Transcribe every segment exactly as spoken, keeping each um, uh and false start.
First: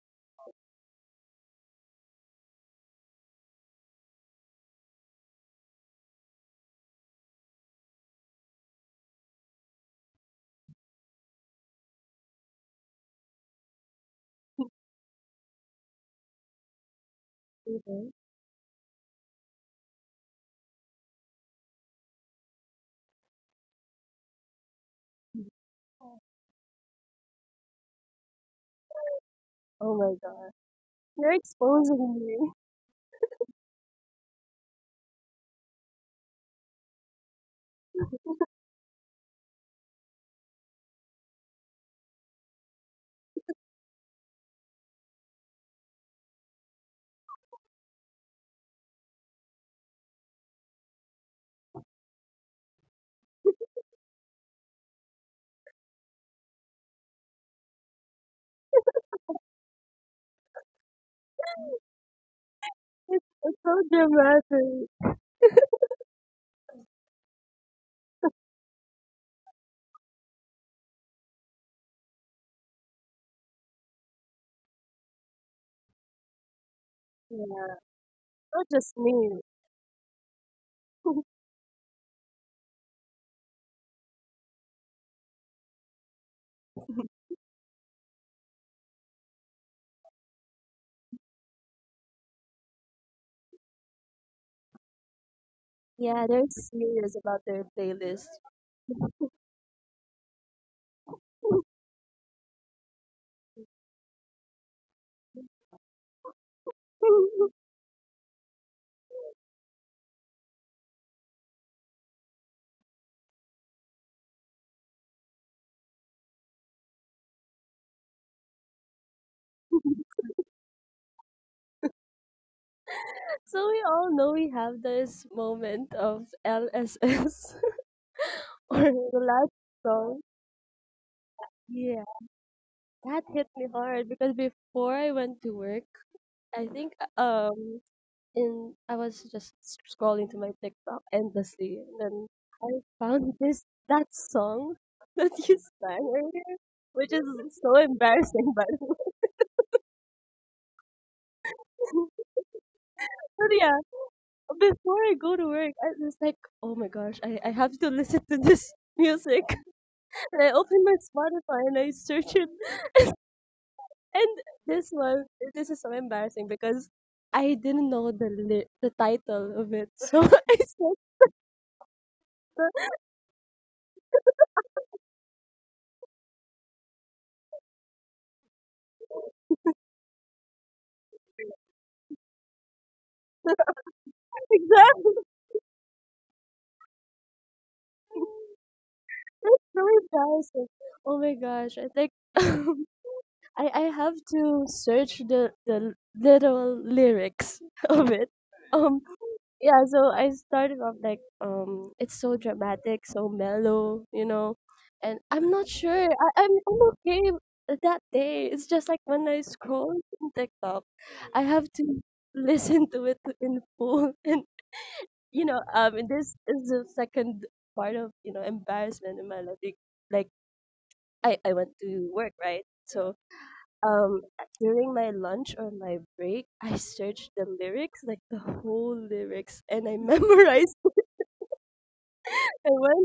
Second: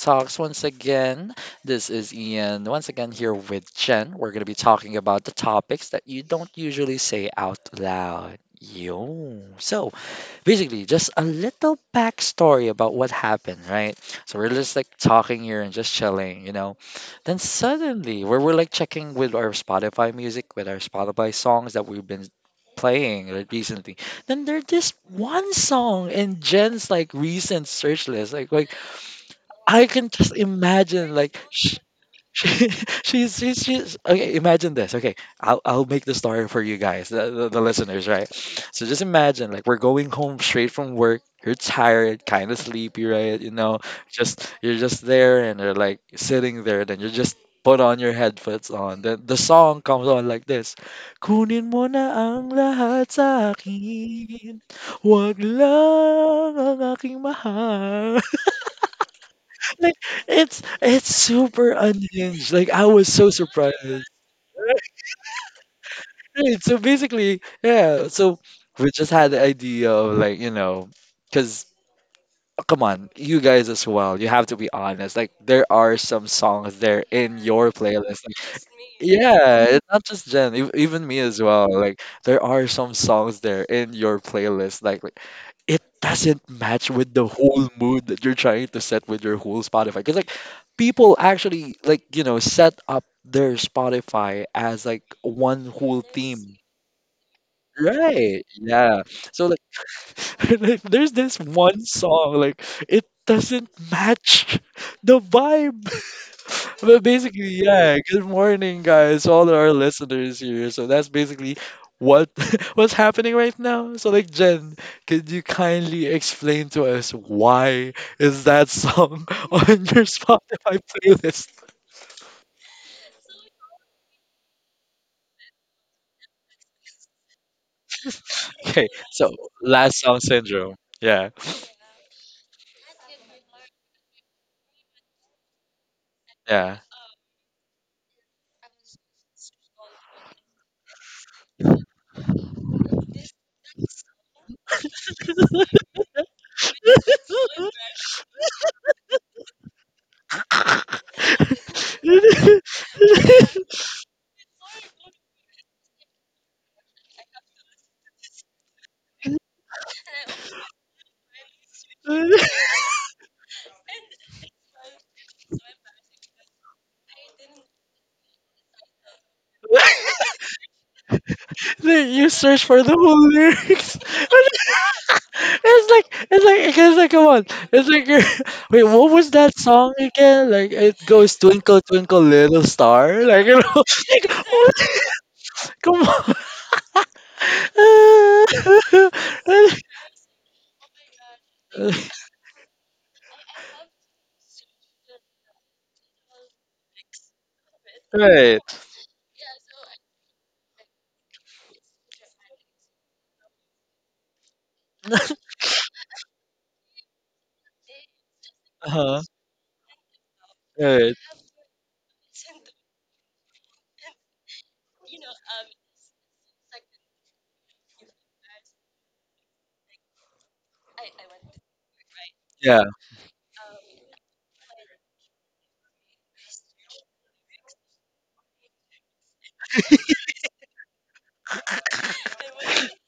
Talks once again. This is Ian once again here with Jen. We're going to be talking about the topics that you don't usually say out loud. Yo. So, basically just a little backstory about what happened, right? So we're just like talking here and just chilling, you know. Then Mhm. suddenly, where we're like checking with our Spotify music, with our Spotify songs that we've been playing re- recently, then there's this one song in Jen's like recent search list, like like I Oh can my just god. imagine You're like. sh- exposing me. she, she's she's she's okay. Imagine this. Okay, I'll I'll make the story for you guys, the, the, the listeners, right? So just imagine, like, we're going home straight from work. You're tired, kind of sleepy, right? You know, just you're just there, and you're like sitting there. Then you just put on your headphones on. Then the song comes on like this: Kunin mo na ang lahat sa akin, wag lang ang aking mahal. Like it's it's super unhinged. Like I was It's, so it's so surprised. dramatic. Right. So basically, yeah. So we just had the idea of like you know, because come on, you guys as well. You have to be honest. Like there are some songs there in Yeah, your playlist. Like, not just me. yeah, it's not just Jen, ev- even me as well. Like there are some songs there in your playlist. Like it doesn't match with the whole mood that you're trying to set with your whole Spotify. Because like people actually like you know set up their Spotify as like one whole Yeah, they're theme. serious about their playlist. Right. Yeah. So like like, there's this one song like it doesn't match the vibe, but basically, yeah. Good morning, guys, all our listeners here. So that's basically what what's happening right now. So like Jen, could you kindly explain to us why is that song on your Spotify playlist? So we all know we have this moment of L S S or Okay, the so last last song. song syndrome. Yeah, Yeah, that hit me hard because before I went to work, I yeah. think um And I was just scrolling to my TikTok endlessly, and then I found this that song that you sang earlier, which is so embarrassing, but but yeah, before I go to work, I was like, oh my gosh, I, I have to listen to this music. And I opened my Spotify and I searched it, and this one, this is so embarrassing because I didn't know the li- the title of it, so I searched Then you search the for the whole lyrics. It's like it's like it's like come on. It's like you're, wait, what was that song again? Like it goes twinkle twinkle little star. Like you know, like, what? exact. Come on. That's so embarrassing. Oh my gosh, I think I I have to search the the literal lyrics of it. Right. Um yeah, so I started off like um it's so dramatic, so mellow, you know. And I'm not sure. I, I'm I'm okay with that day. It's just like Uh-huh. when I scroll on TikTok, Right. I have to listen to it in full and you know, um and this is the second part of, you know, embarrassment in my life. Like I I went to work, right? Yeah. So um during my lunch or my break, I searched the lyrics, like the whole lyrics, and I memorized it. And when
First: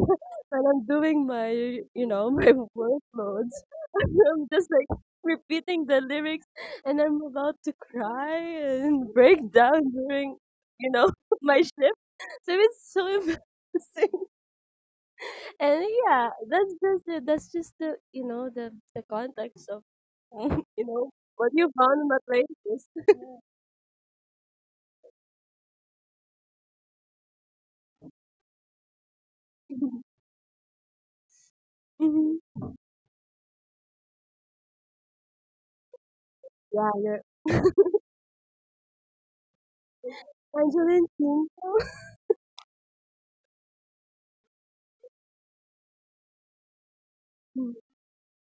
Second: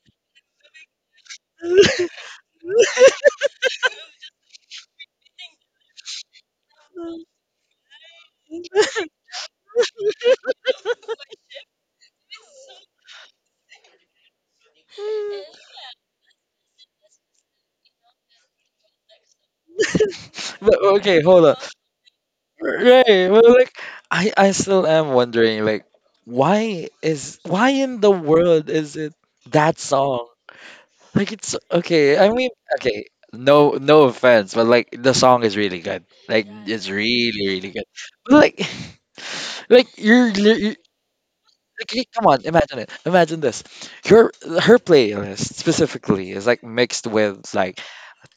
when I'm doing my you know my workloads, I'm just like repeating the lyrics, and I'm about to cry and break down during you know my shift. So it's so embarrassing. And yeah, that's just the, that's just the you know the the context of But you know okay, hold what on. you found in that playlist. Right. But like I I still am wondering like why is why in the world is it that song? Like it's okay. I Hmm, mean, okay. No, no offense, but like the song is really good. Like yeah, it's you're really, really good. But, like, like you're, li- you Angeline King. like, you- come on, imagine it. Imagine this. Your her playlist specifically is like mixed with like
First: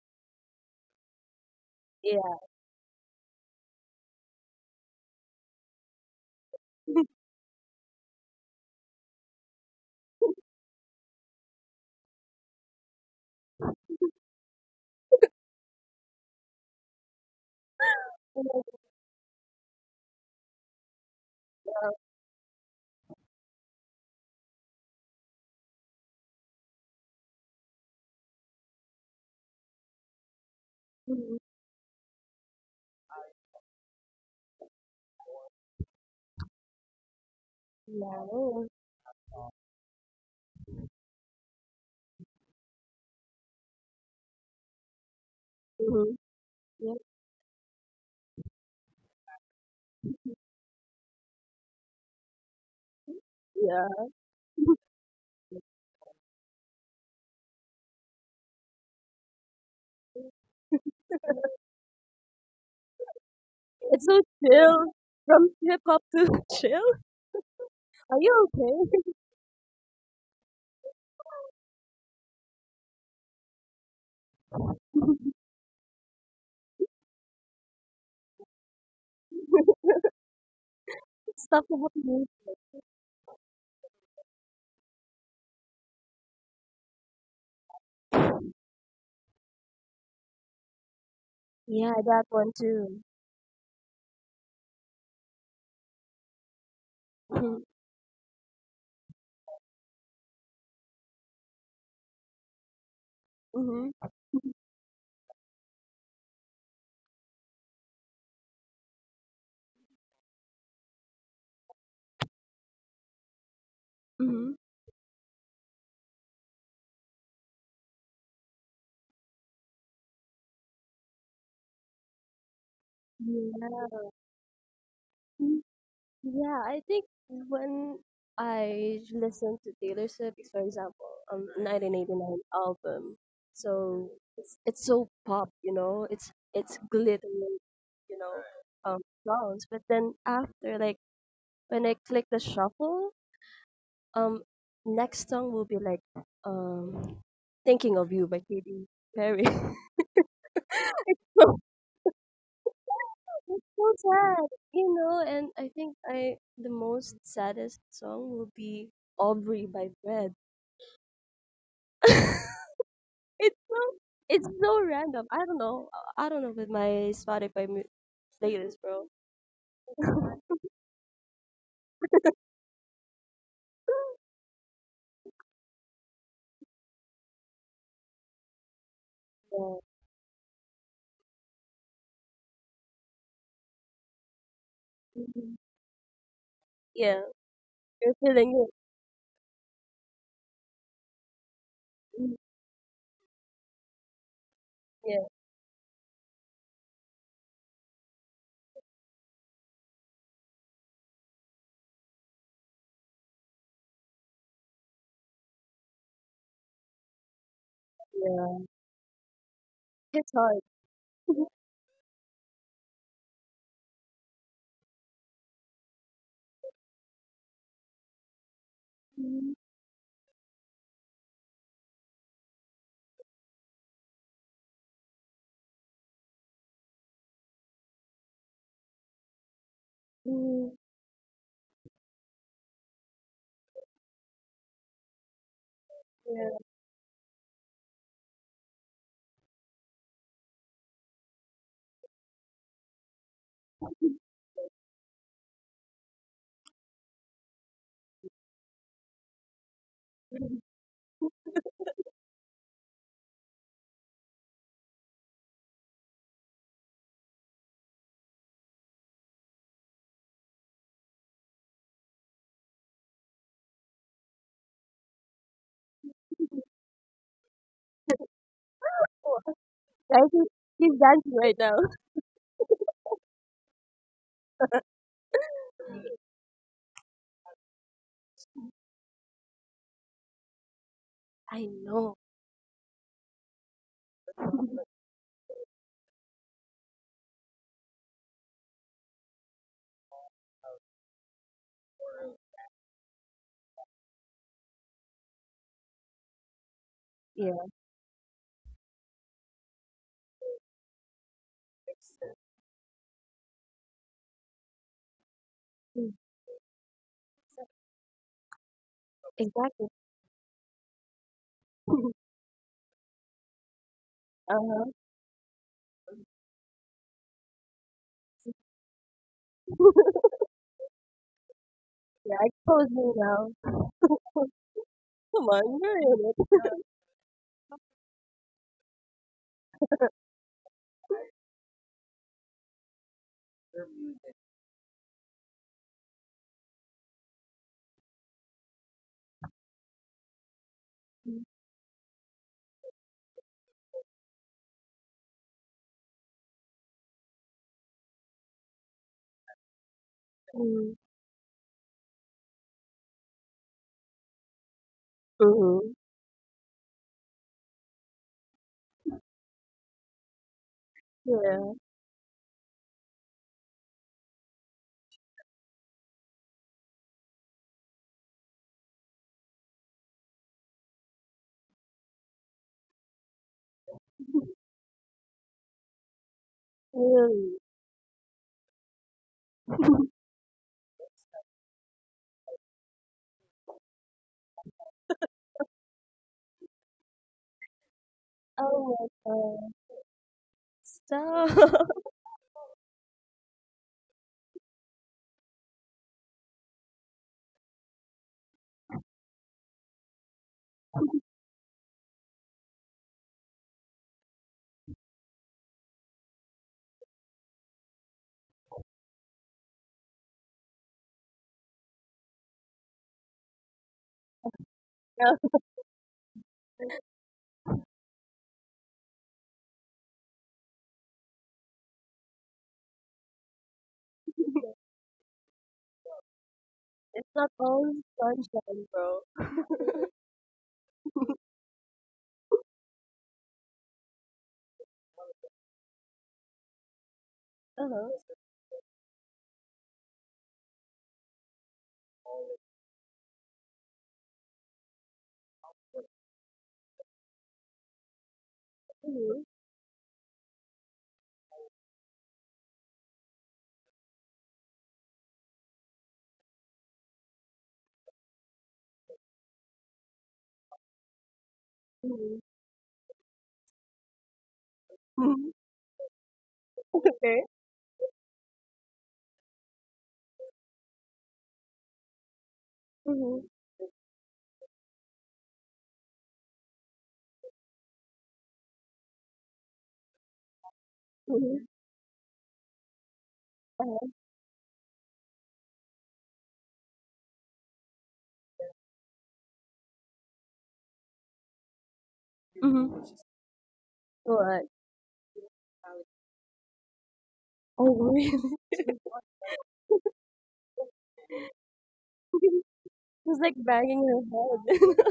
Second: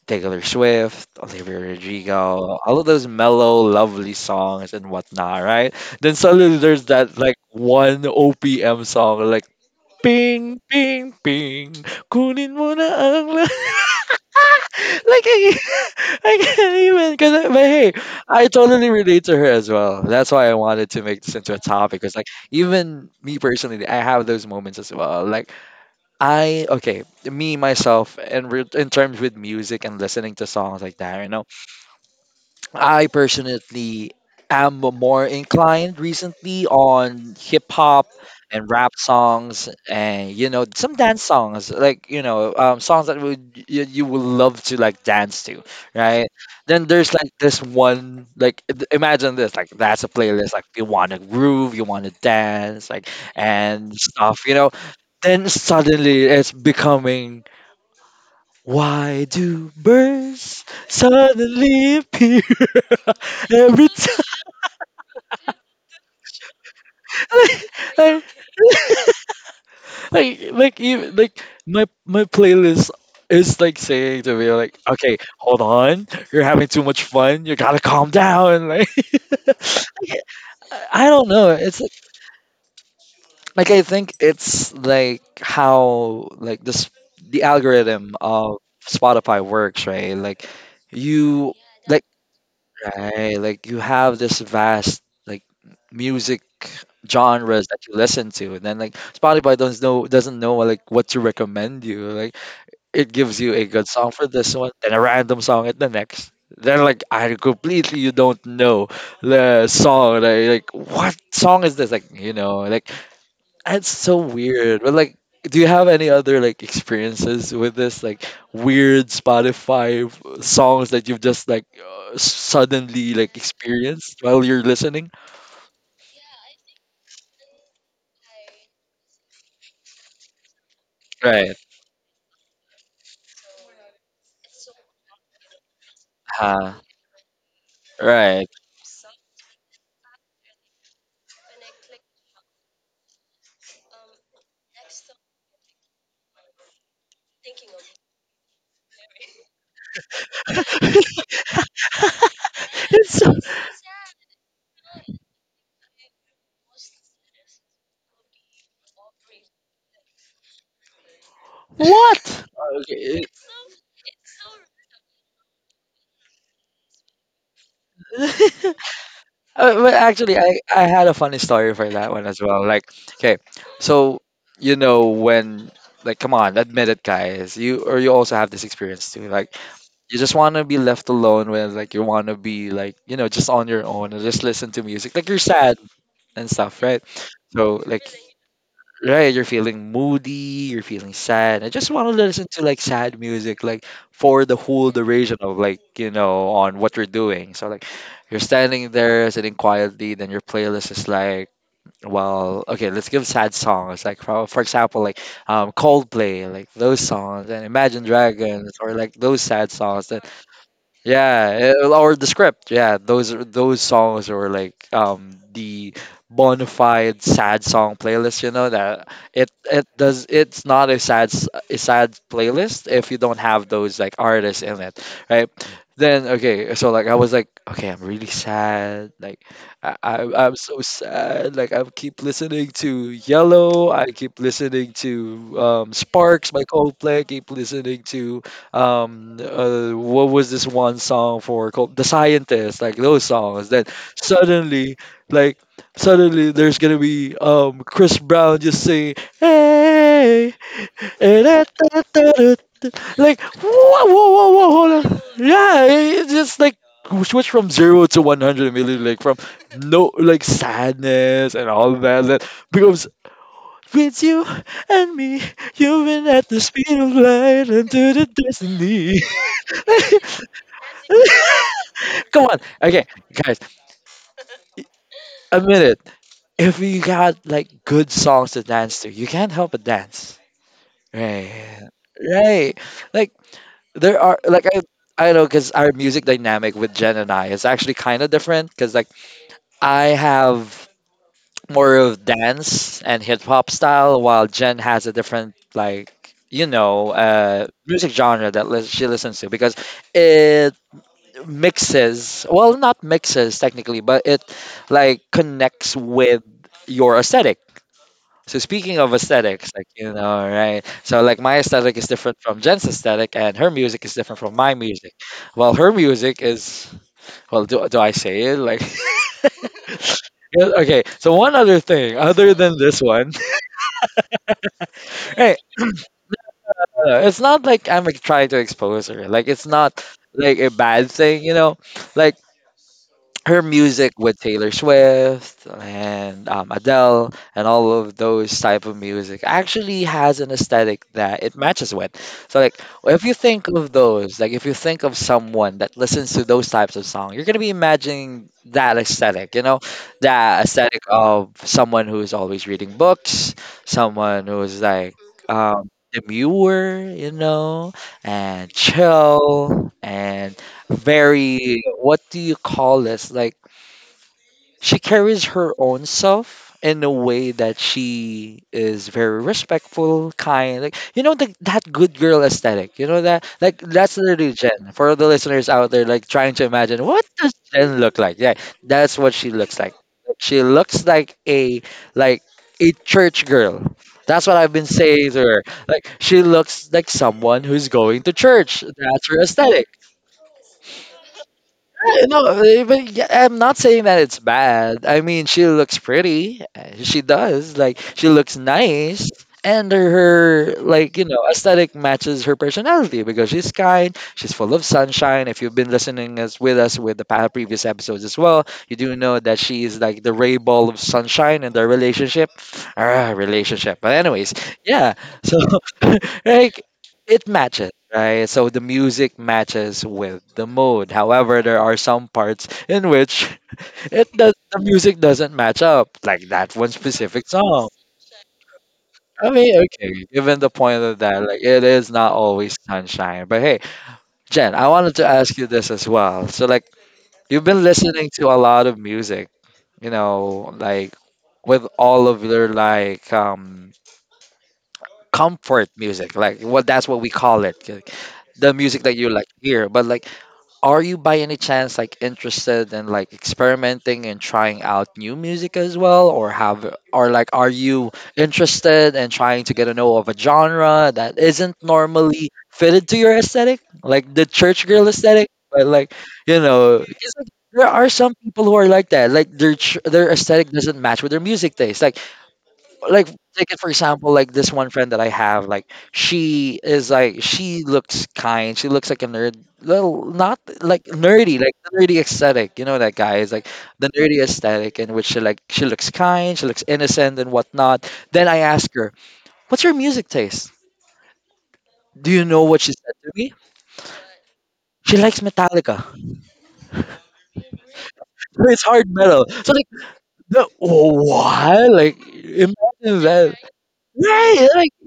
Taylor Swift, Olivia Yeah. Rodrigo, all of those mellow, lovely songs and whatnot, right? Then suddenly there's Mhm. that like one O P M song like. Ping, ping, ping. Kunin mo na ang lahat. like I, I can't even, because but hey, I totally relate to her as well. That's why I wanted to make this into a topic. Cause like even me personally, I have those moments as well. Like I okay, me myself, and in, re- in terms with music and listening to songs like that, you know, I personally am more inclined recently on hip hop Yeah. and rap songs, and you know some dance songs like you know um, songs that would you, you would love to like dance to, Mhm. right? Then Yeah. there's like this one like i- imagine this like that's a playlist like you want to groove, you want to dance like Yeah. and stuff you know. Then suddenly it's becoming why do birds suddenly appear every It's so time. chill, from hip hop to chill. Are Like, you okay? like like even like my my playlist is like saying to me like okay hold on, you're having too much fun, you gotta calm down like I I don't know, Stuff to it's help like, you. like I think it's like how like this the algorithm of Spotify works, right? Like you Yeah, like. that one too. Right, like you have this vast like music Mm-hmm. genres that you listen to, and then like Spotify doesn't know doesn't know like what to recommend you. Like it gives you a good song for this one, then a random song at the next. Then like I completely you don't know the song. Like, like what song is this? Like you know, like that's so Mm-hmm. weird. But like, do you have any other like experiences with this like weird Spotify f- songs that you've just like uh, suddenly like experienced while you're listening? Yeah. Yeah, I think when I listen to Taylor Swift, for example, um, Right. nineteen eighty-nine album, so it's it's so pop, you know, it's it's Uh, glittering, you know, right. um, sounds. But then after, like when I click the shuffle, um, next song will be like um, "Thinking of You" by Katy Perry. it's so, It's so sad, you know. And I think I the most saddest song will be "Aubrey" by Fred. what? Okay. it's so it's so random. I don't know. I don't know with my Spotify mu- playlist, bro. Uh, but actually, I, I had a funny story for that one as well. Like, okay, so you know when like come on, admit it, guys. You or you also have this experience too. Like Yeah. you just want to be left alone when like you want to be like you know just on your own and just listen to music. Like you're Mhm. sad and stuff, right? Yeah, So like you're feeling it. right, you're feeling moody, you're feeling sad. I just want to Mm. listen to like sad music like for the whole Yeah, duration of like you know on what you're doing. So like you're standing there sitting quietly, then your playlist is like. Well, okay, let's give sad songs. Like for, for example, like um Coldplay, like those songs, and Imagine yeah. Dragons, or like those sad songs. It's hard. Yeah, eh, or the script. Yeah, those are- those songs were like um the bona fide sad song playlist. You know that Mhm. it it does it's not a sad s- a sad playlist if you don't have those like artists in it, right? Then okay, so like I was like, okay, I'm really sad. Like I, I I'm Mhm. so sad. Like I keep listening to Yellow. I keep listening to um Yeah. Sparks by Coldplay. I keep listening to um uh, what was this one song for called the scientist like those songs, then suddenly like suddenly there's gonna be um chris brown just saying hey eh, da, da, da, da, da." Like whoa whoa whoa whoa hold on yeah it- it's just like switch from zero to one hundred immediately like from no like sadness and all that, that becomes with you and me, you've been at the speed of light into the destiny. Oh, I think he's dancing right now. Come on. Okay, guys, admit it. If you got like good songs to dance to, you can't help but dance. Right. I know. Right. Like there are like I I know because our music dynamic with Jen and I is actually kind of different because like I have more of dance and hip hop style, while Jen has a different like you know Yeah. uh music genre that lis- she listens to, because mixes well, not mixes technically, but it like connects with your aesthetic. So speaking of aesthetics Exactly. like you know right, so like my aesthetic is different from jen's aesthetic, and her music is different from my Uh-huh. music. Well her music is well, do, do I say it like yeah, okay so one other thing Yeah, other than expose this me one now. Come hey on, you're in it. uh, it's not like I'm like, trying to expose her, like it's not like a bad thing you know like her music with Taylor Swift and um, Adele and all of those type of music actually has an aesthetic Mm. that it matches with. So like if you think of those, like if you think of someone that listens to those types of songs, you're gonna be imagining that aesthetic, you know, that aesthetic of someone who is always reading books, someone who is like um, Mm-hmm. demure, you know, and chill and Yeah. very, what do you call this? Like, she carries her own self in a way that she is very respectful, kind, like you know the, that good girl aesthetic. You know that like that's literally Jen. For the listeners out there, like trying to imagine what does Really. Jen look like? Yeah, that's what she looks like. She looks like a like a church girl. That's what I've been saying to her. Like she looks like someone who's going to church. Oh my That's her god. aesthetic. Stop. Yeah, No, eh, but yeah, I'm not saying that it's bad. I mean, she looks pretty. Eh, She does. Like, she looks nice. And her, like, you know, aesthetic matches her personality because she's kind, she's full of sunshine. If you've been listening as with us with the pa- previous episodes as well, you do know that she is like the ray ball of sunshine in their relationship. Ah, relationship. But anyways, yeah. No, So, like, it matches, right? So the music matches with the mood. However, there are some parts in which it does the music doesn't match up, like that one it's not specific all song. sunshine, bro. I mean okay, given the point of that, like it is not always sunshine, but hey, Jen, I wanted to ask you this as well. So like, you've been listening Uh-huh. to a lot of music, you know, like with all of your like um comfort music, like what, that's what we call it, like the music that you Mhm. like hear. But like, are you by any chance like interested in like experimenting and trying out new music as well? Or have, or like, are you interested in trying to get a know of a genre that isn't Mhm. normally fitted to your aesthetic, like the church girl Mhm. aesthetic? But like, you know, because Okay. like there are some people who are like that, like their ch- their aesthetic doesn't match with their music taste. Like like Mhm. take it for example, like this one friend that I have, like she is like, she looks kind, she looks like a nerd, little, not like nerdy, Mhm. like the nerdy aesthetic, you know, that guy is like Uh-huh. the nerdy aesthetic, in which she, like she looks kind, she looks innocent and whatnot. Then I ask her, what's your music taste? Do you know what she Mhm. said to me? What? She likes Metallica. Oh, really? It's hard metal. So like the, what, like imagine She's like that. banging her Right, like. head.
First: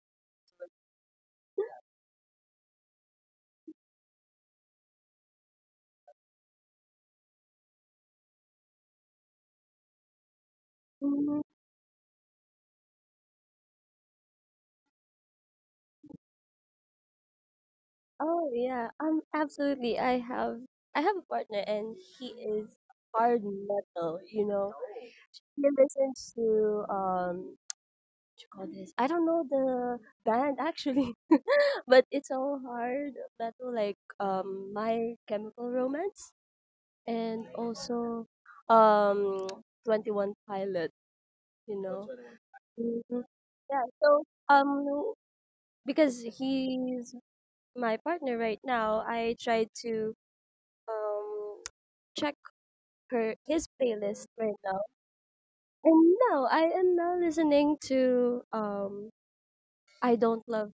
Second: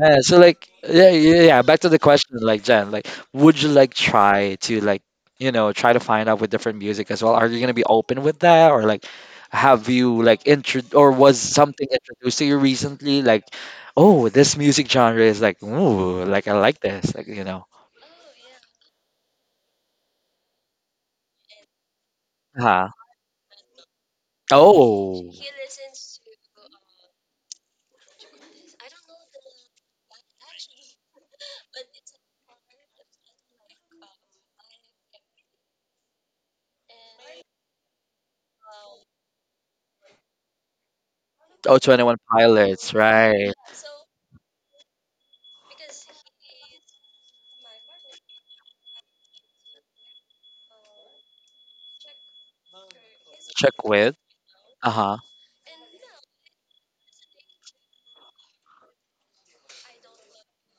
Yeah, so like, yeah, yeah, yeah, back to the question, like Jen, like would you like try to like, you know, try to find out with different music as well? Are you gonna be open with that? Or like, have you like intro, or was Mhm. something introduced to you recently? Like, oh, this music genre is like, ooh, like I like this, like you know. Oh yeah, um, absolutely. I have I have a partner, and he is Huh. hard metal. You know, Oh. he listens to um, what you call this? I don't know the band actually, but it's all hard metal, like um, My Chemical Romance, and also um, Twenty One Pilot. Oh, You twenty know. one Pilots, Mhm. right. Yeah. So um, because he's my partner right now, I try to um check her his Check with. playlist right now. Uh-huh. And now I am now listening to um I Don't Love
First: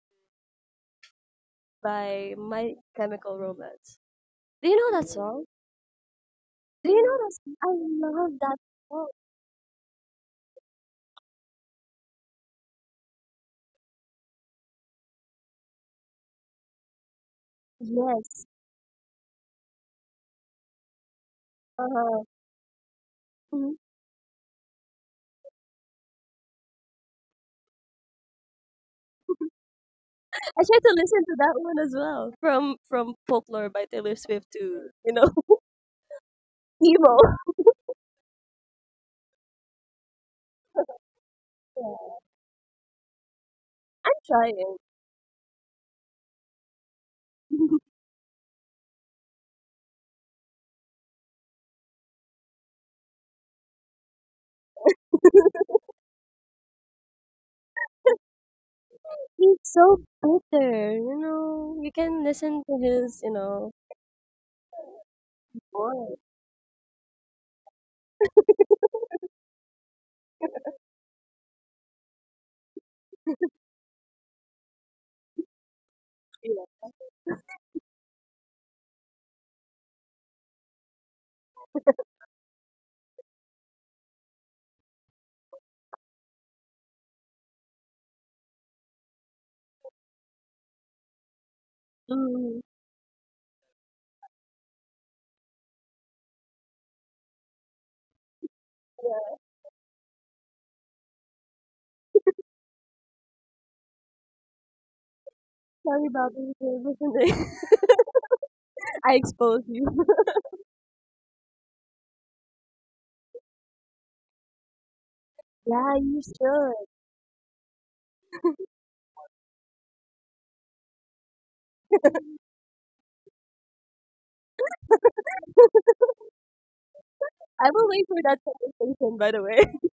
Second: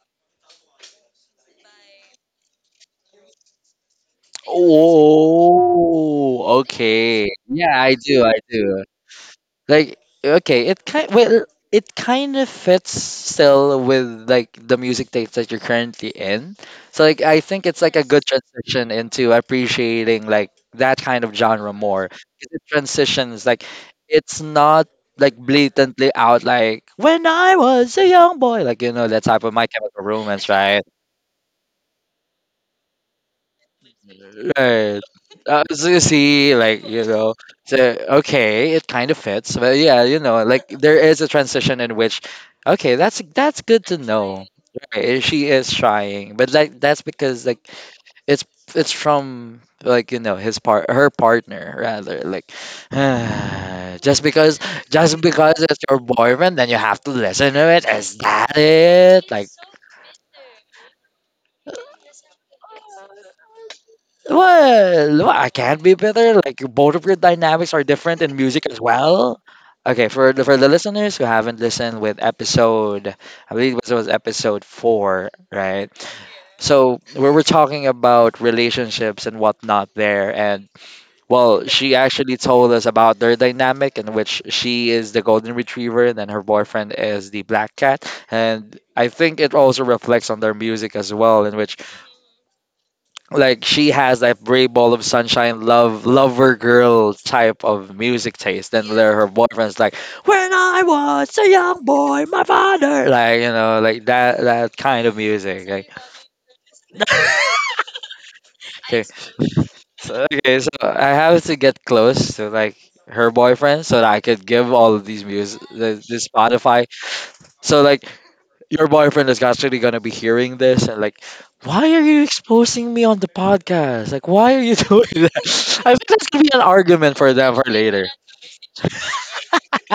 by My Chemical Romance. Do you know that song? Oh, Do you know okay. that song? Yeah, I I do. love I that do. song. Like, okay, it kind, well, it kind of fits still with like the music taste that you're currently in. So like, I think it's like a good Yes. transition into appreciating like that kind of genre more. Uh-huh. 'Cause it transitions, like Mhm. it's not like blatantly out, like when I was a young boy, like you know that type of My Chemical I Romance, tried right? to listen to that one as well. From from Folklore by Taylor Swift to, Right. you know, Uh, so you see, like, you emo. know, so, okay, it kind of fits. But yeah, you know, like there is a transition in Yeah. which, okay, that's that's good to I'm know. trying. Right. She is trying, but like that's because like it's it's from like, you know, his part, her partner rather, like just because just because it's your boyfriend, then you have to listen to it, is that it? Like, He's so bitter, you know. You can listen to his, you know, well, well, I can not be voice. better. Like both of your dynamics are different in music as well. Okay, for the for the listeners who haven't listened with episode, I believe it was episode four, right? Yeah. So we were talking about relationships and whatnot there, and well, she actually told us about their dynamic, in which she is the golden retriever and then her boyfriend is the black cat, and I think it also reflects on their music as well, in which Mm, like she has that brave ball of sunshine love lover girl type of music taste, then there her yeah. boyfriend's like, when I was a young boy, my father, like you know, like that, that kind of music, like Sorry, Bobby. okay. I exposed you. So okay, so I have to get close to like her boyfriend so that I could give all of these music Yeah, the, you the should. Spotify. So like your boyfriend is actually gonna be hearing this, and like, why are you exposing me on the podcast? Like, why are you doing that? I think that's gonna be an argument for them for I will later. wait for that conversation, by the way.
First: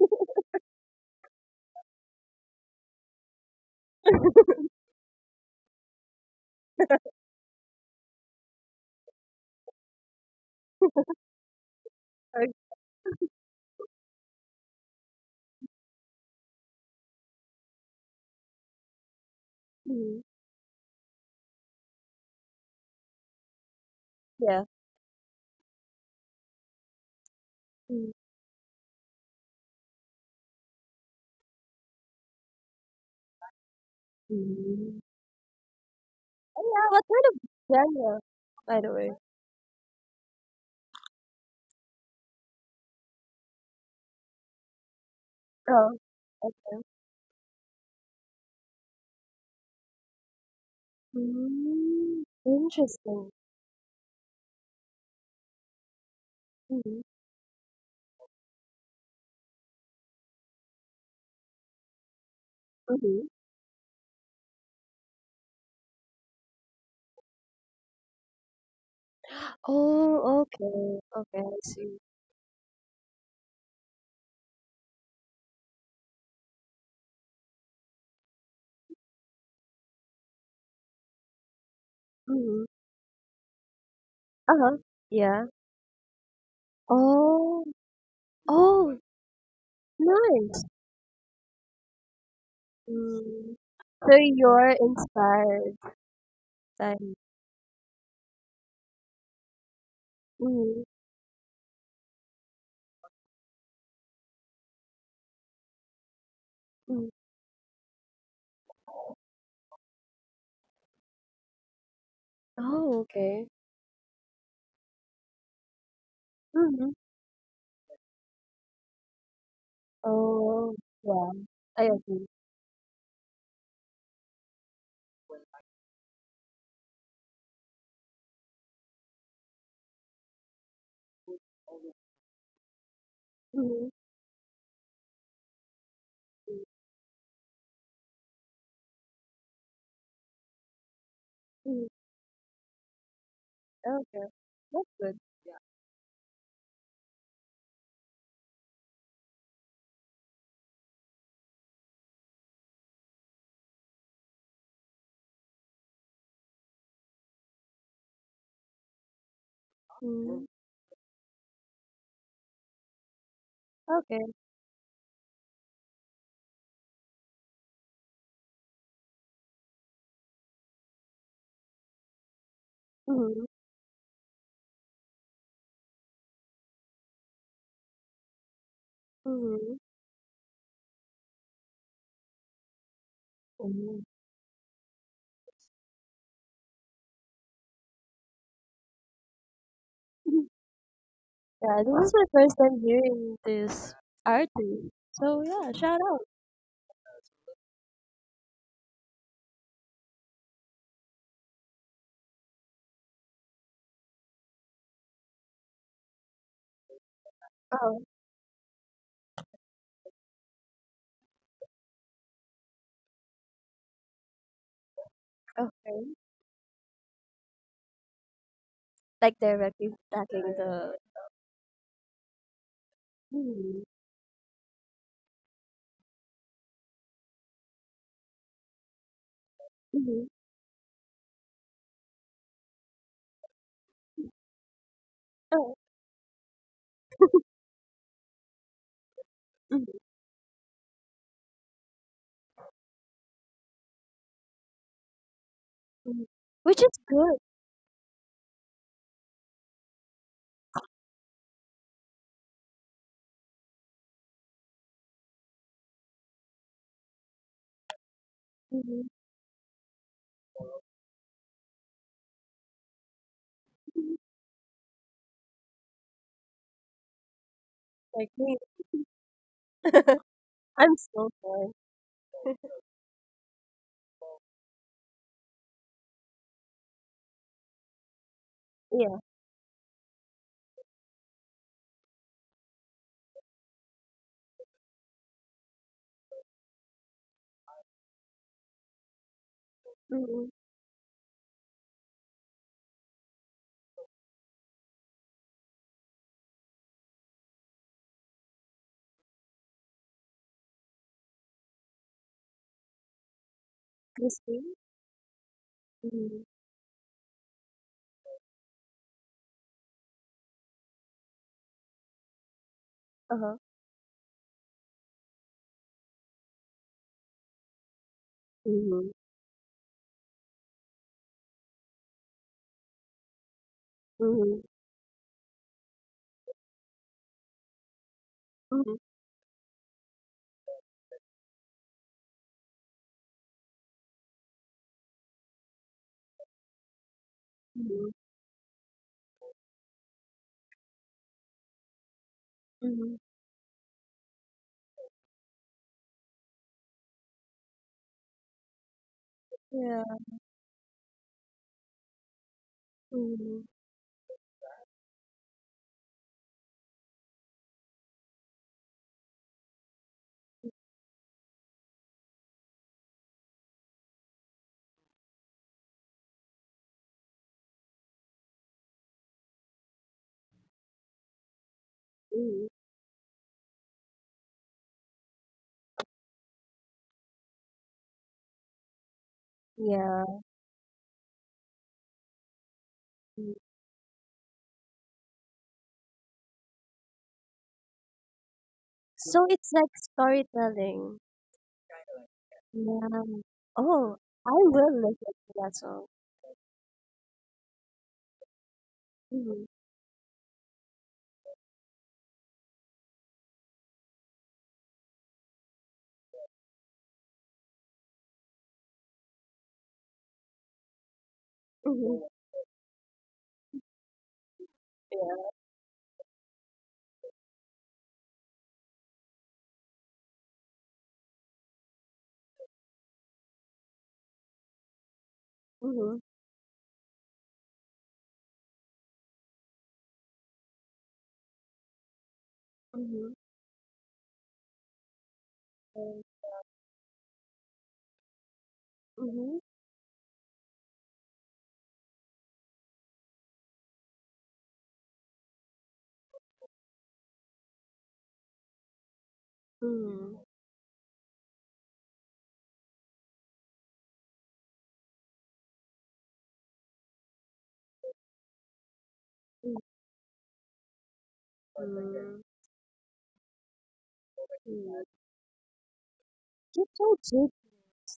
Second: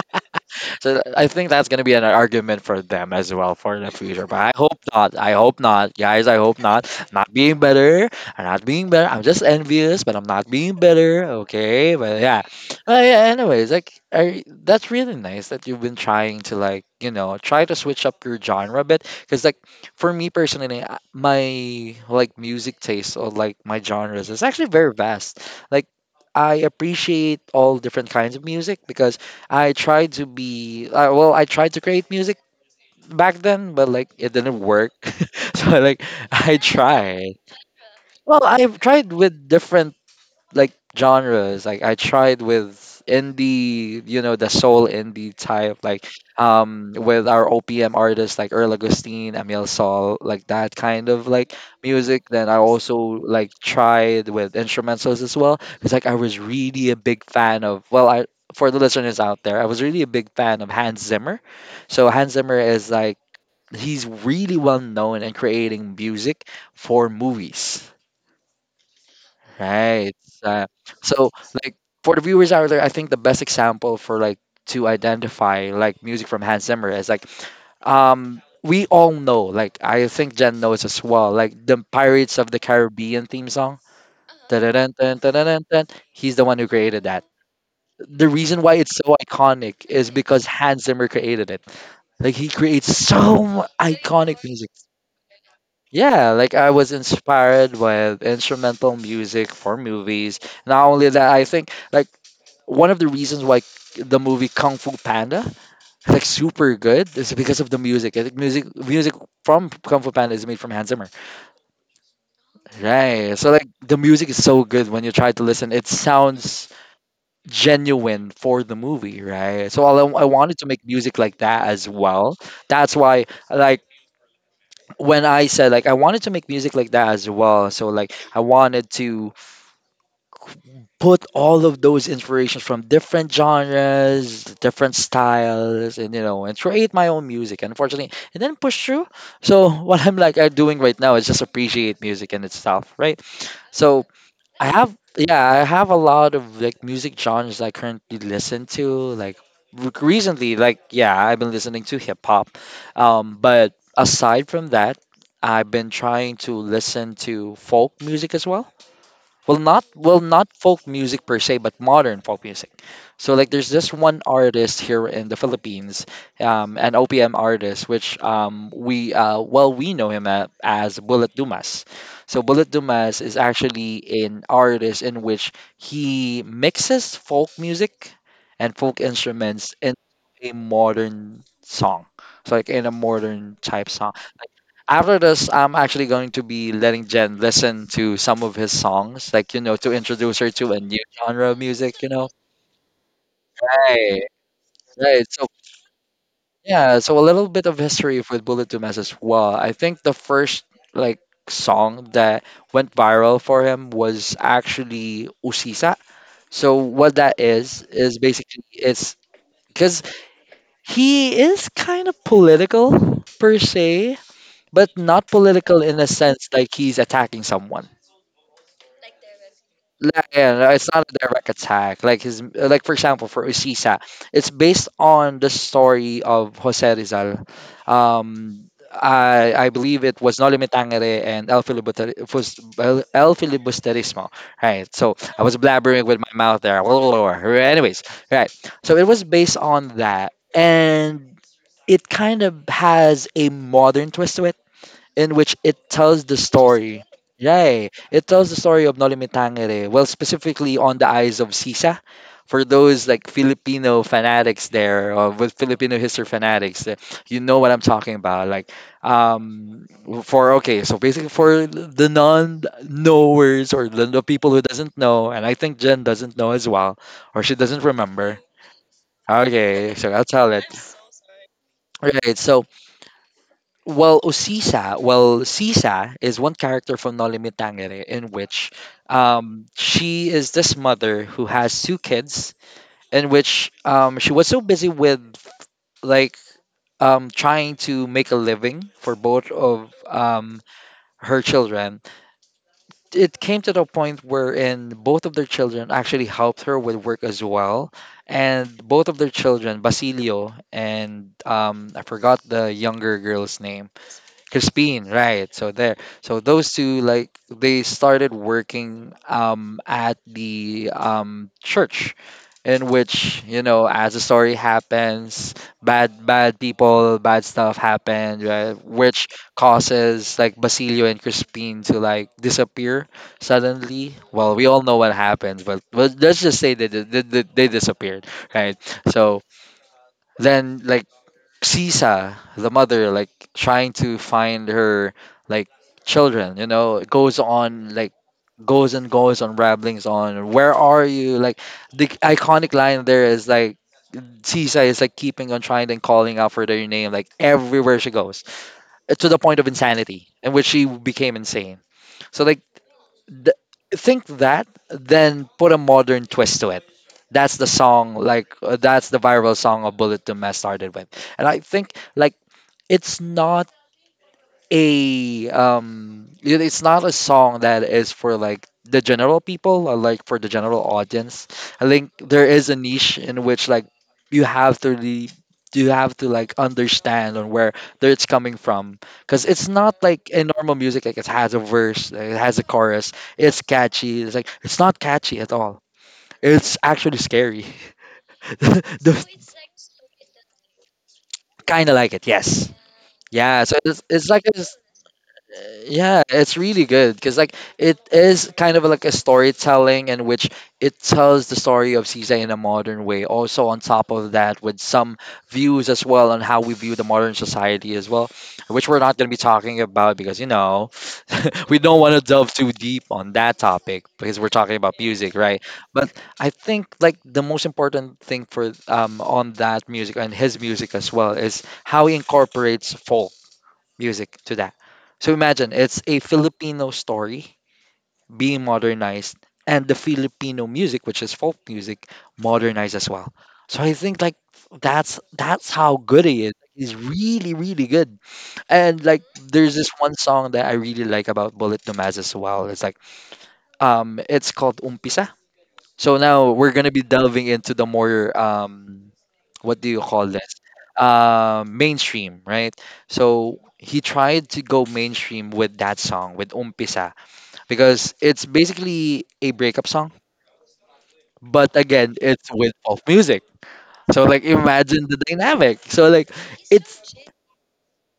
So I think that's gonna be an argument for them as well for the future. But I hope not. I hope not, guys. I hope not. I'm not being better. I'm not being better. I'm just envious, but I'm not being better. Okay, but yeah. Okay. Uh, yeah. Anyways, like I, that's really nice that you've been trying to like, you know, try to switch up your genre a bit. Cause like, for Mm. me personally, I- my like music taste or like my genres is Yeah. actually very vast. Like I appreciate all different Mm, kinds of music, because I tried to be uh, well, I tried to create music back then, but like it didn't work. mm. So like I Oh, yeah. What kind tried. of genre, Well, by I've the way? tried with different like genres. Like I tried with indie, you know, the soul indie type, Oh, like okay. um with our O P M artists like Earl Agustin, Emil Sol, like that kind of like Mm, music. Then I also interesting. like tried with instrumentals as well. Because like I was really a Mm-hmm. big fan of, well, I, for the listeners out there, I was really a big fan of Hans Zimmer. So Hans Zimmer is like, Mm-hmm. he's really well known in creating music for movies. Right. Oh, Uh, okay. so, Okay, I like see. for the viewers out there, I think the best example for like to identify like music from Hans Zimmer is like, um we all know, like I think Jen knows as well, like the Pirates of the Mm-hmm. Caribbean theme song. Uh-huh. Dun-dun-dun, Yeah. dun-dun-dun-dun. He's the one who created that. Oh, The reason why it's oh, so iconic is because nice. Hans Zimmer created it. Like he creates so Mm. mu- So iconic you're music. inspired. Yeah, like I was Time. inspired with instrumental music for movies. Mhm, Not only that, I think like one of the reasons why the movie Kung Fu Panda is like super mm. good is because of the music. I think music music from Kung Fu Panda is made from Hans Zimmer. Oh, Right. So okay. like the music is so good when you try to listen. It sounds Mhm. genuine for the movie, right? So I, I wanted to make Oh, music yeah. like that as I agree. well. That's why like when I said like I wanted to make music like that as well. So like I wanted to put all of those inspirations from different Mhm, genres, different styles, and you know, and create my own music. And unfortunately, it didn't push through. So what I'm like are doing right now is just mhm. appreciate music in itself, right? So Okay. I That's have, good. yeah, I have a lot of like music genres I currently listen to. Like re- recently, like yeah, I've been listening to hip hop. Um, but aside from that, I've been trying to listen to folk music as well. Well not well not Mm. folk music per se, but modern folk music. So like there's this one Okay. artist here in the Philippines, um, an OPM artist, which um, we uh, well, we know him a- as Bullet Dumas. So Bullet Dumas is Mhm, actually an artist in which he mixes folk music and folk instruments mhm. in a modern song. So like in a modern type Mhm. song, after this, I'm actually going to be letting Jen listen to some of his songs, like, you know, to introduce her to a new genre of Yeah, music, you this is know? my first time hearing this Right, artist. right. So So yeah, shout out. yeah, so a little bit of history with Bullet to Mass as well. I think the first, like, song that went viral for him was actually Usisa. So what that is, Oh, is basically it's because he is kind of political per se, but not political in a okay. sense like he's attacking someone. Like directly Yeah, attacking yeah, no, it's the. not a direct attack. Like his, like for example, for Mhm, Usisa, it's based on the story of Jose Rizal. Um, I I believe it mhm. was *Noli Me Tangere and El Filibuster, Fus- El El Filibusterismo. Right. So I was Oh, blabbering with my mouth there. Anyways, right. So it was based mhm, on that, and it kind of has a modern twist to it, in which it tells mhm. the Which is story. good. Yay! It tells the story of Noli Me Tangere, well, specifically on the eyes of Sisa. For those like Filipino fanatics there, or with Filipino history fanatics, eh, you know what I'm talking about. Like, Mhm, um, for, okay, so basically for the non-knowers, or the, mhm. the people who doesn't know, and I think Jen doesn't know as well, or she doesn't Like remember. me. Okay, so I'll tell it. I'm so sorry. Right. So well, Osisa, well, Sisa is one character from Nolimi Tangere, in which Yeah. um, she is this mother who has two kids, in which um, she was so busy with like um, trying to make a living for both of Mhm. um, her children. It came to the point wherein both of their children actually helped her with work as well. And both of their children, Basilio and um, I forgot the younger girl's name, Crispy. Crispin, right. So there. So Mhm. those two, like they started working um at the um church, in which, Uh-huh. you know, as the story happens, bad bad people, bad stuff happened, right? Mhm. Which causes like Basilio and Crispin to like disappear suddenly. Well, Mhm. we all know what happens, but, but let's just say they, they, they, they disappeared, right? Mhm. So then like Sisa, the mother, like trying to find her like children, you know, it goes on like Mhm. goes and goes on ramblings on, where are you? Like the iconic line Mhm. there is like Sisa is like keeping on trying and calling out for their name like everywhere she goes uh, to the point of Yeah. insanity in which she became insane. So like th- Mhm. think that then put a modern twist to it. That's the song like uh, that's the viral song of Bullet to Mess started with. And I think like it's not a um it- it's not a song that is for like the general people or like for the general audience. I think there is Mhm. a niche in which like you have to really, you have to like understand on where that it's coming from, because it's not Yeah. like a normal music, like it has a verse, like it has a chorus. Mhm. It's catchy, it's like it's not catchy at all, it's actually scary. the, So it's like storytelling. kind of like it, yes, Yeah. yeah, so it's, Oh, it's like I a s- will listen to that song. yeah, it's really good because like it is kind of like a Mhm. storytelling in which it tells the story of Caesar in a modern way. Also on top of that, with some views as well on how we view the modern society as well, which we're not going to be talking about because you know, we don't want to Mhm. delve too deep on that topic because we're talking about music, Yeah. right? But I think like the most important thing for um on that music and his music as well is how he incorporates folk music to that. So imagine it's Mhm. a Filipino story being modernized, and the Filipino music, which is folk music, modernized as well. Mhm. So I think like that's that's how Mhm. good he is. He's really, really good. And like Mhm. there's this one song that I really like about Bullet Dumaz as well. It's like um it's called Umpisa. So now we're gonna be delving into the more um, what do you call this? Um, mainstream, right? So he tried to go mainstream with that song with Umpisa because it's basically a Mhm. breakup song, but again, Mhm. it's with pop music. So like Mhm. imagine the dynamic. So like You it's, told Jake.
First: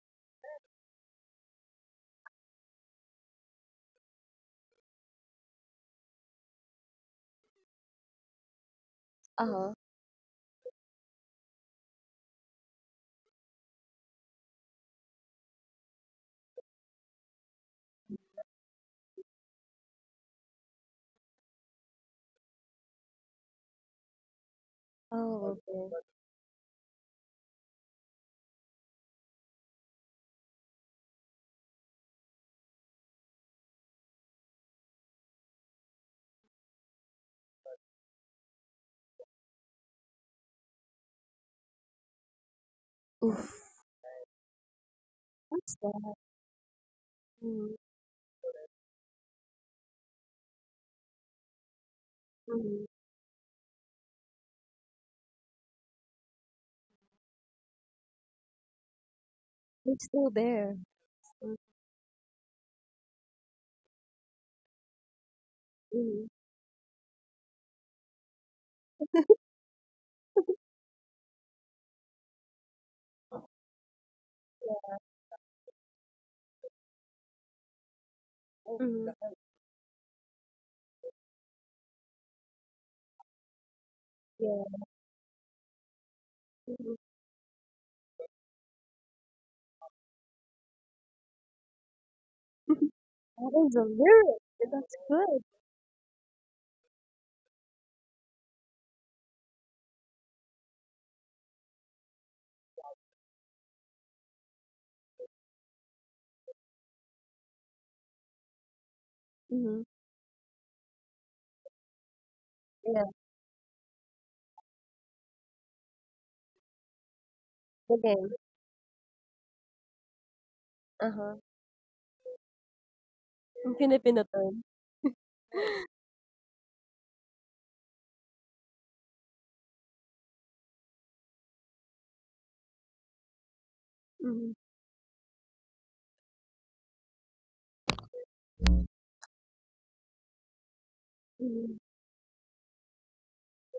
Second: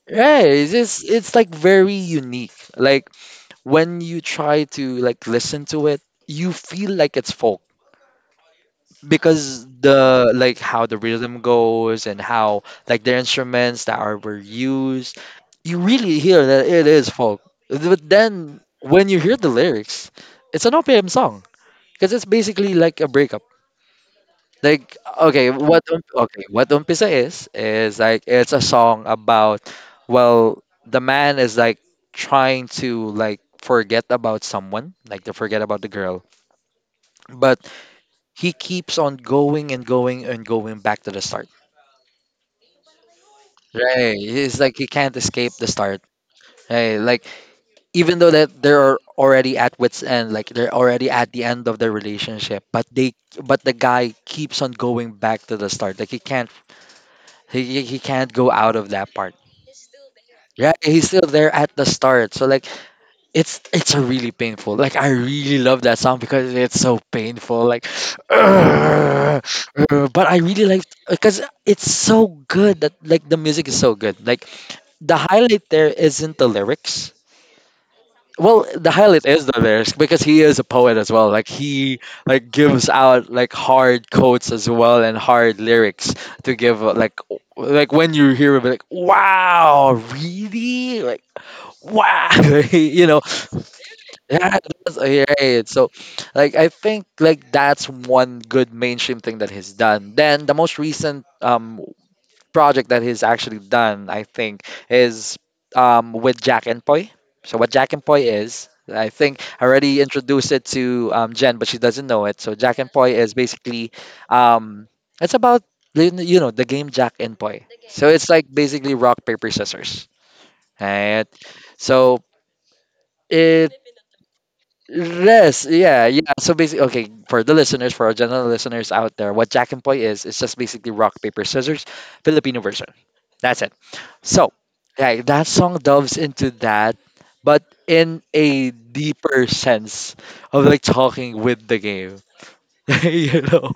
yeah, it's just, it's like very unique. Like when you try to like listen to it, you feel like it's folk because Uh-huh. the like how the rhythm goes and how like the instruments that are were used, you really hear that it is folk. But then when you hear the lyrics, it's an O P M song because it's basically like a breakup. Like okay Oh, what okay. um- okay what umpisa is is like it's a song about, well, the man is like trying to like forget about someone, like to forget about the girl, but he keeps on going and going and going back to the start. Oof. Right. It's like you can't escape the What's start. that? Right. Like Mhm. even though that they're already at wits end, like they're already at the end of their relationship, Mhm. but they, but the guy keeps on going back to the start. Like he can't, he he he can't go out of that part. It's still Yeah, there. he's still there at the start. So like it's it's a really painful. Like I really love that song Mhm. because it's so painful. Like but I really like because it's so good that like the music is so good. Like Yeah. the highlight there isn't the lyrics. Well, Oh my the Mhm. highlight God. is the lyrics because he is a poet as well. Like he like gives out like hard quotes Yeah. as well and hard lyrics to give uh, Mhm. like o- like when you hear it, like wow, really like wow, you know, That is a lyric. yeah, That's that's, yeah, good. right. So like I think like that's one good mainstream thing that he's done. Then the most recent um project that he's actually done, I think, is um, with Jack and Poi. So what Jack and Poi is, I think I Mhm. already introduced it to um, Jen, but she doesn't know it. So Jack and Yeah. Poi is basically, um, it's about you kn- you know the game Jack and Poi. The So it's game. like basically rock paper scissors, right? Uh-huh. So it, Yung Filipino term. yes, yeah, yeah. So basically, okay, for the listeners, for our general listeners out there, what Jack and Poi is, it's just basically rock, paper, scissors, Filipino version. That's it. Mhm. So, like that song delves into that, but in a deeper sense of like talking with Mhm. the game. You know,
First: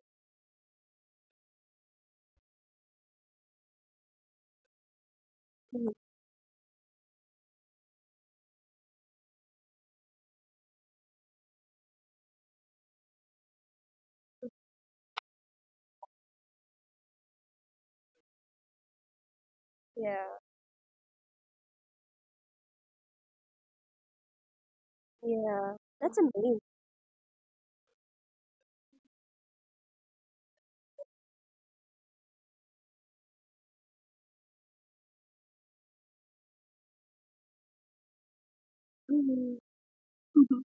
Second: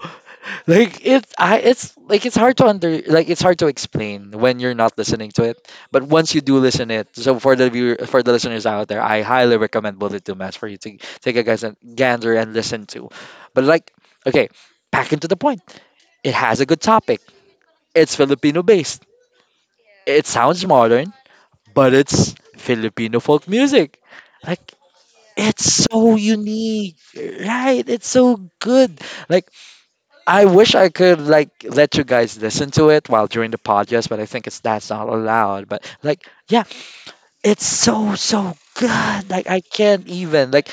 like it, I, it's like it's hard to under, like it's hard to explain when you're not listening to it. Mhm. But once you do listen it, so for the viewer, for the listeners out there, I highly recommend Bullet to Mass for you to take a guys and gander and listen to. But like, okay, back into the point. It has a good topic. It's Filipino based. Yeah. It sounds modern, but it's Filipino folk music. Like Yeah. it's so That's amazing. unique, right? It's so good. Like I wish I could like let you guys listen to it while during the podcast, but I think it's that's not allowed. But like yeah, it's so so good. Like Mhm. I can't even like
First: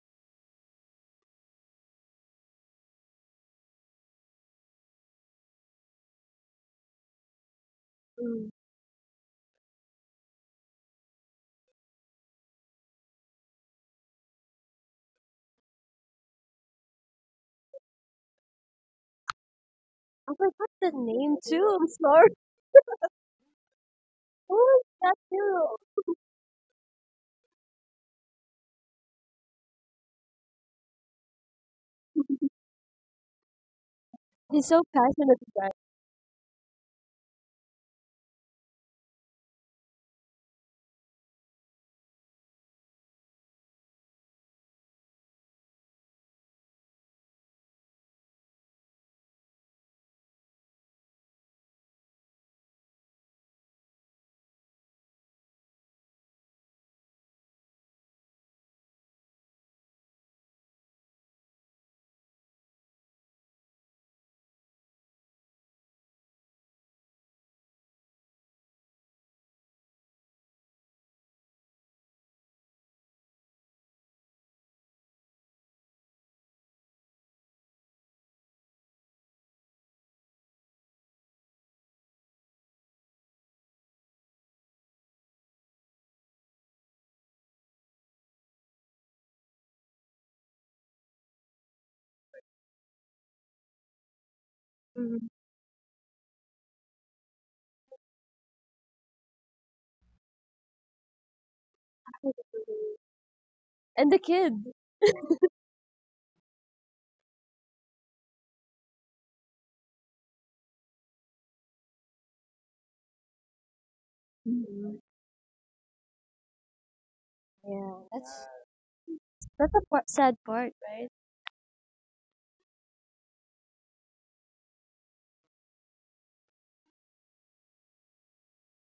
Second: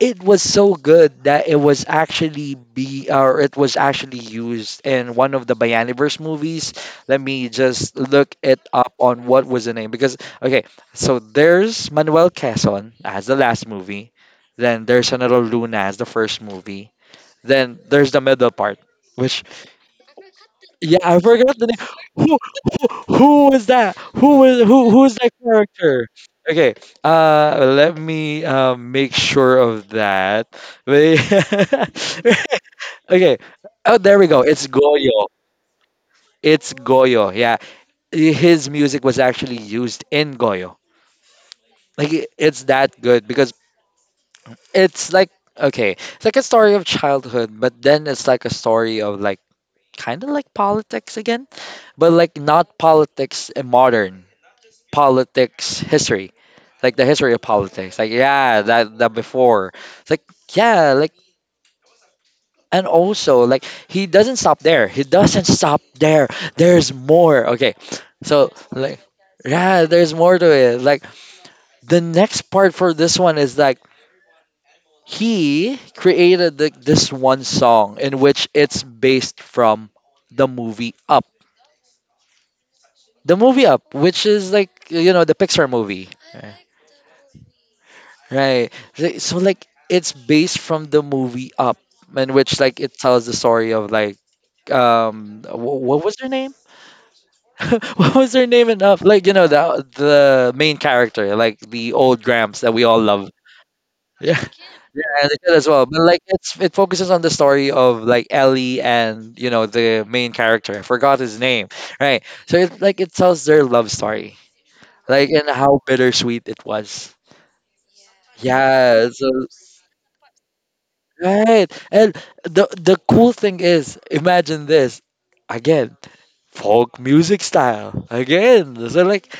it was so good that it was actually be, or it was actually used in one of the Bayaniverse movies. Let me just look Mm. it up on what was the name, because okay, so there's Manuel Quezon as the last movie, then there's another Luna as the first movie, then there's the middle part, which, I forgot the yeah, I name forgot the too. name. I'm sorry. Who who who was that? Who Who was is who who's that that hero? character? Okay. Uh, let me uh, make sure of that. Wait. Okay. Oh, there we go. It's He's so Goyo. passionate about It's Goyo. Yeah. His music was actually used in Goyo. Like i- it's that good because it's like okay, it's like a story of childhood, but then it's like a story of like kind of like politics again, but like not politics in modern politics history, like the history of politics. Like yeah, that that before. It's like yeah, like, and also like he doesn't stop there. He doesn't stop there. There's more. Okay, so like yeah, there's more to it. Like the next part for this one is like he created the, this one song in which it's based from the movie Up, the movie Up, which is like you know the Pixar movie, right? Right. Th- So like it's based from the movie Up, in which like it tells the story of like it. um Mhm. wh- what was her name? What was her name in Up? Like you know the the main character, like the old Gramps that we all love. Yeah, And the kid. yeah, they did as well. But like, it's it focuses on the story of like Ellie and you know the main character. I forgot his name, right? So it like it tells their love story, like and Mhm. how bittersweet it was. Yeah, that's Yeah, so that's a part, sad part, right? right. And the the cool thing is, imagine this again, folk music style again. So like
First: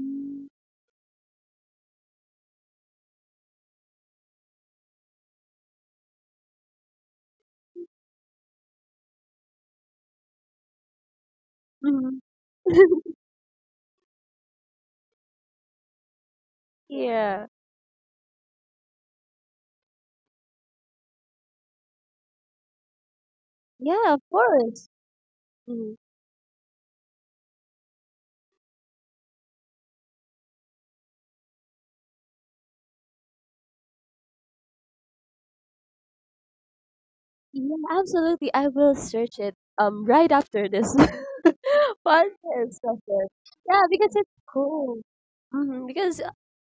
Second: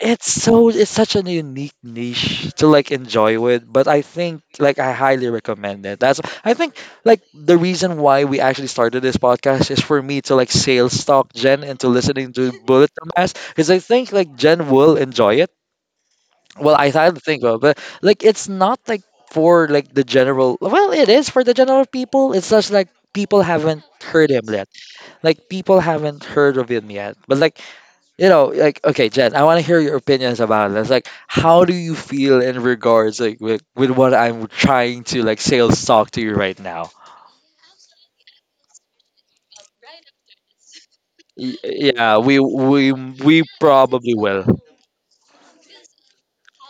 it's so it's such a unique niche to like enjoy with. But I think like I highly recommend it. That's I think like the reason why we actually started this podcast is for me to like sales talk Jen into Mm-hmm. listening to Bullet Dumbass because I think like Jen will enjoy it. Well, I I to think Yeah. so, but like it's not like for like the general. Well, it is for the general people. It's just like people haven't Yeah, of heard him yet. course. Like people Mm. haven't heard of him yet. But like you know, like okay, Jen, I want to hear your opinions about this. Like, how do you feel in regards like with with what I'm trying to like sales talk to you right now? Yeah, absolutely. I will search it um right after this Y- yeah, we podcast. we Of course. we Yeah, probably because it's will. cool. Hmm. Because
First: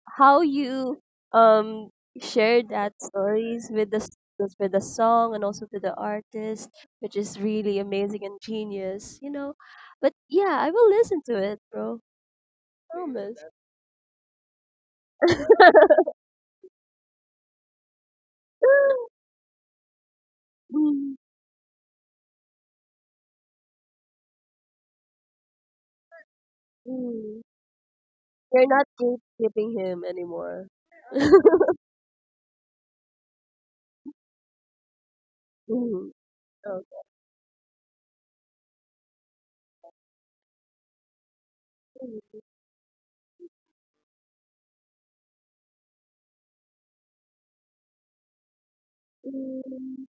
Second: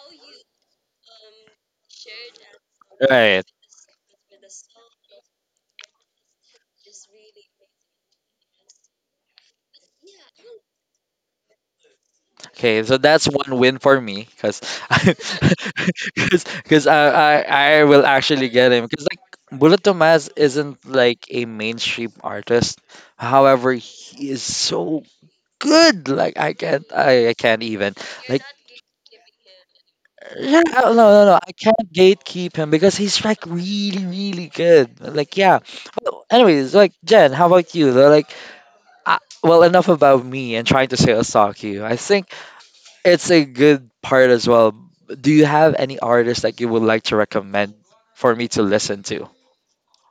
how you um share that Right. stories with the s- with with the song and also to the artist, which is really amazing and genius, you know. But yeah, I will listen to it, bro. Okay, so that's Promise. one win for me, because because I, I I will actually get him because like Bullet Tomas isn't Mm, like a mainstream artist. However, he is so good. Like I can't, I, I mm. can't even like You're not gatekeeping him yeah, anymore. no, no, no. I can't gatekeep him because he's like really, really good. Like, yeah. Mm, Well, anyways, like okay. Jen, how about you? They're like, uh, well, enough about me and trying to say Osaki. I think it's a good part as well. Do you have any artists that you would like to recommend for me to listen to? Mm,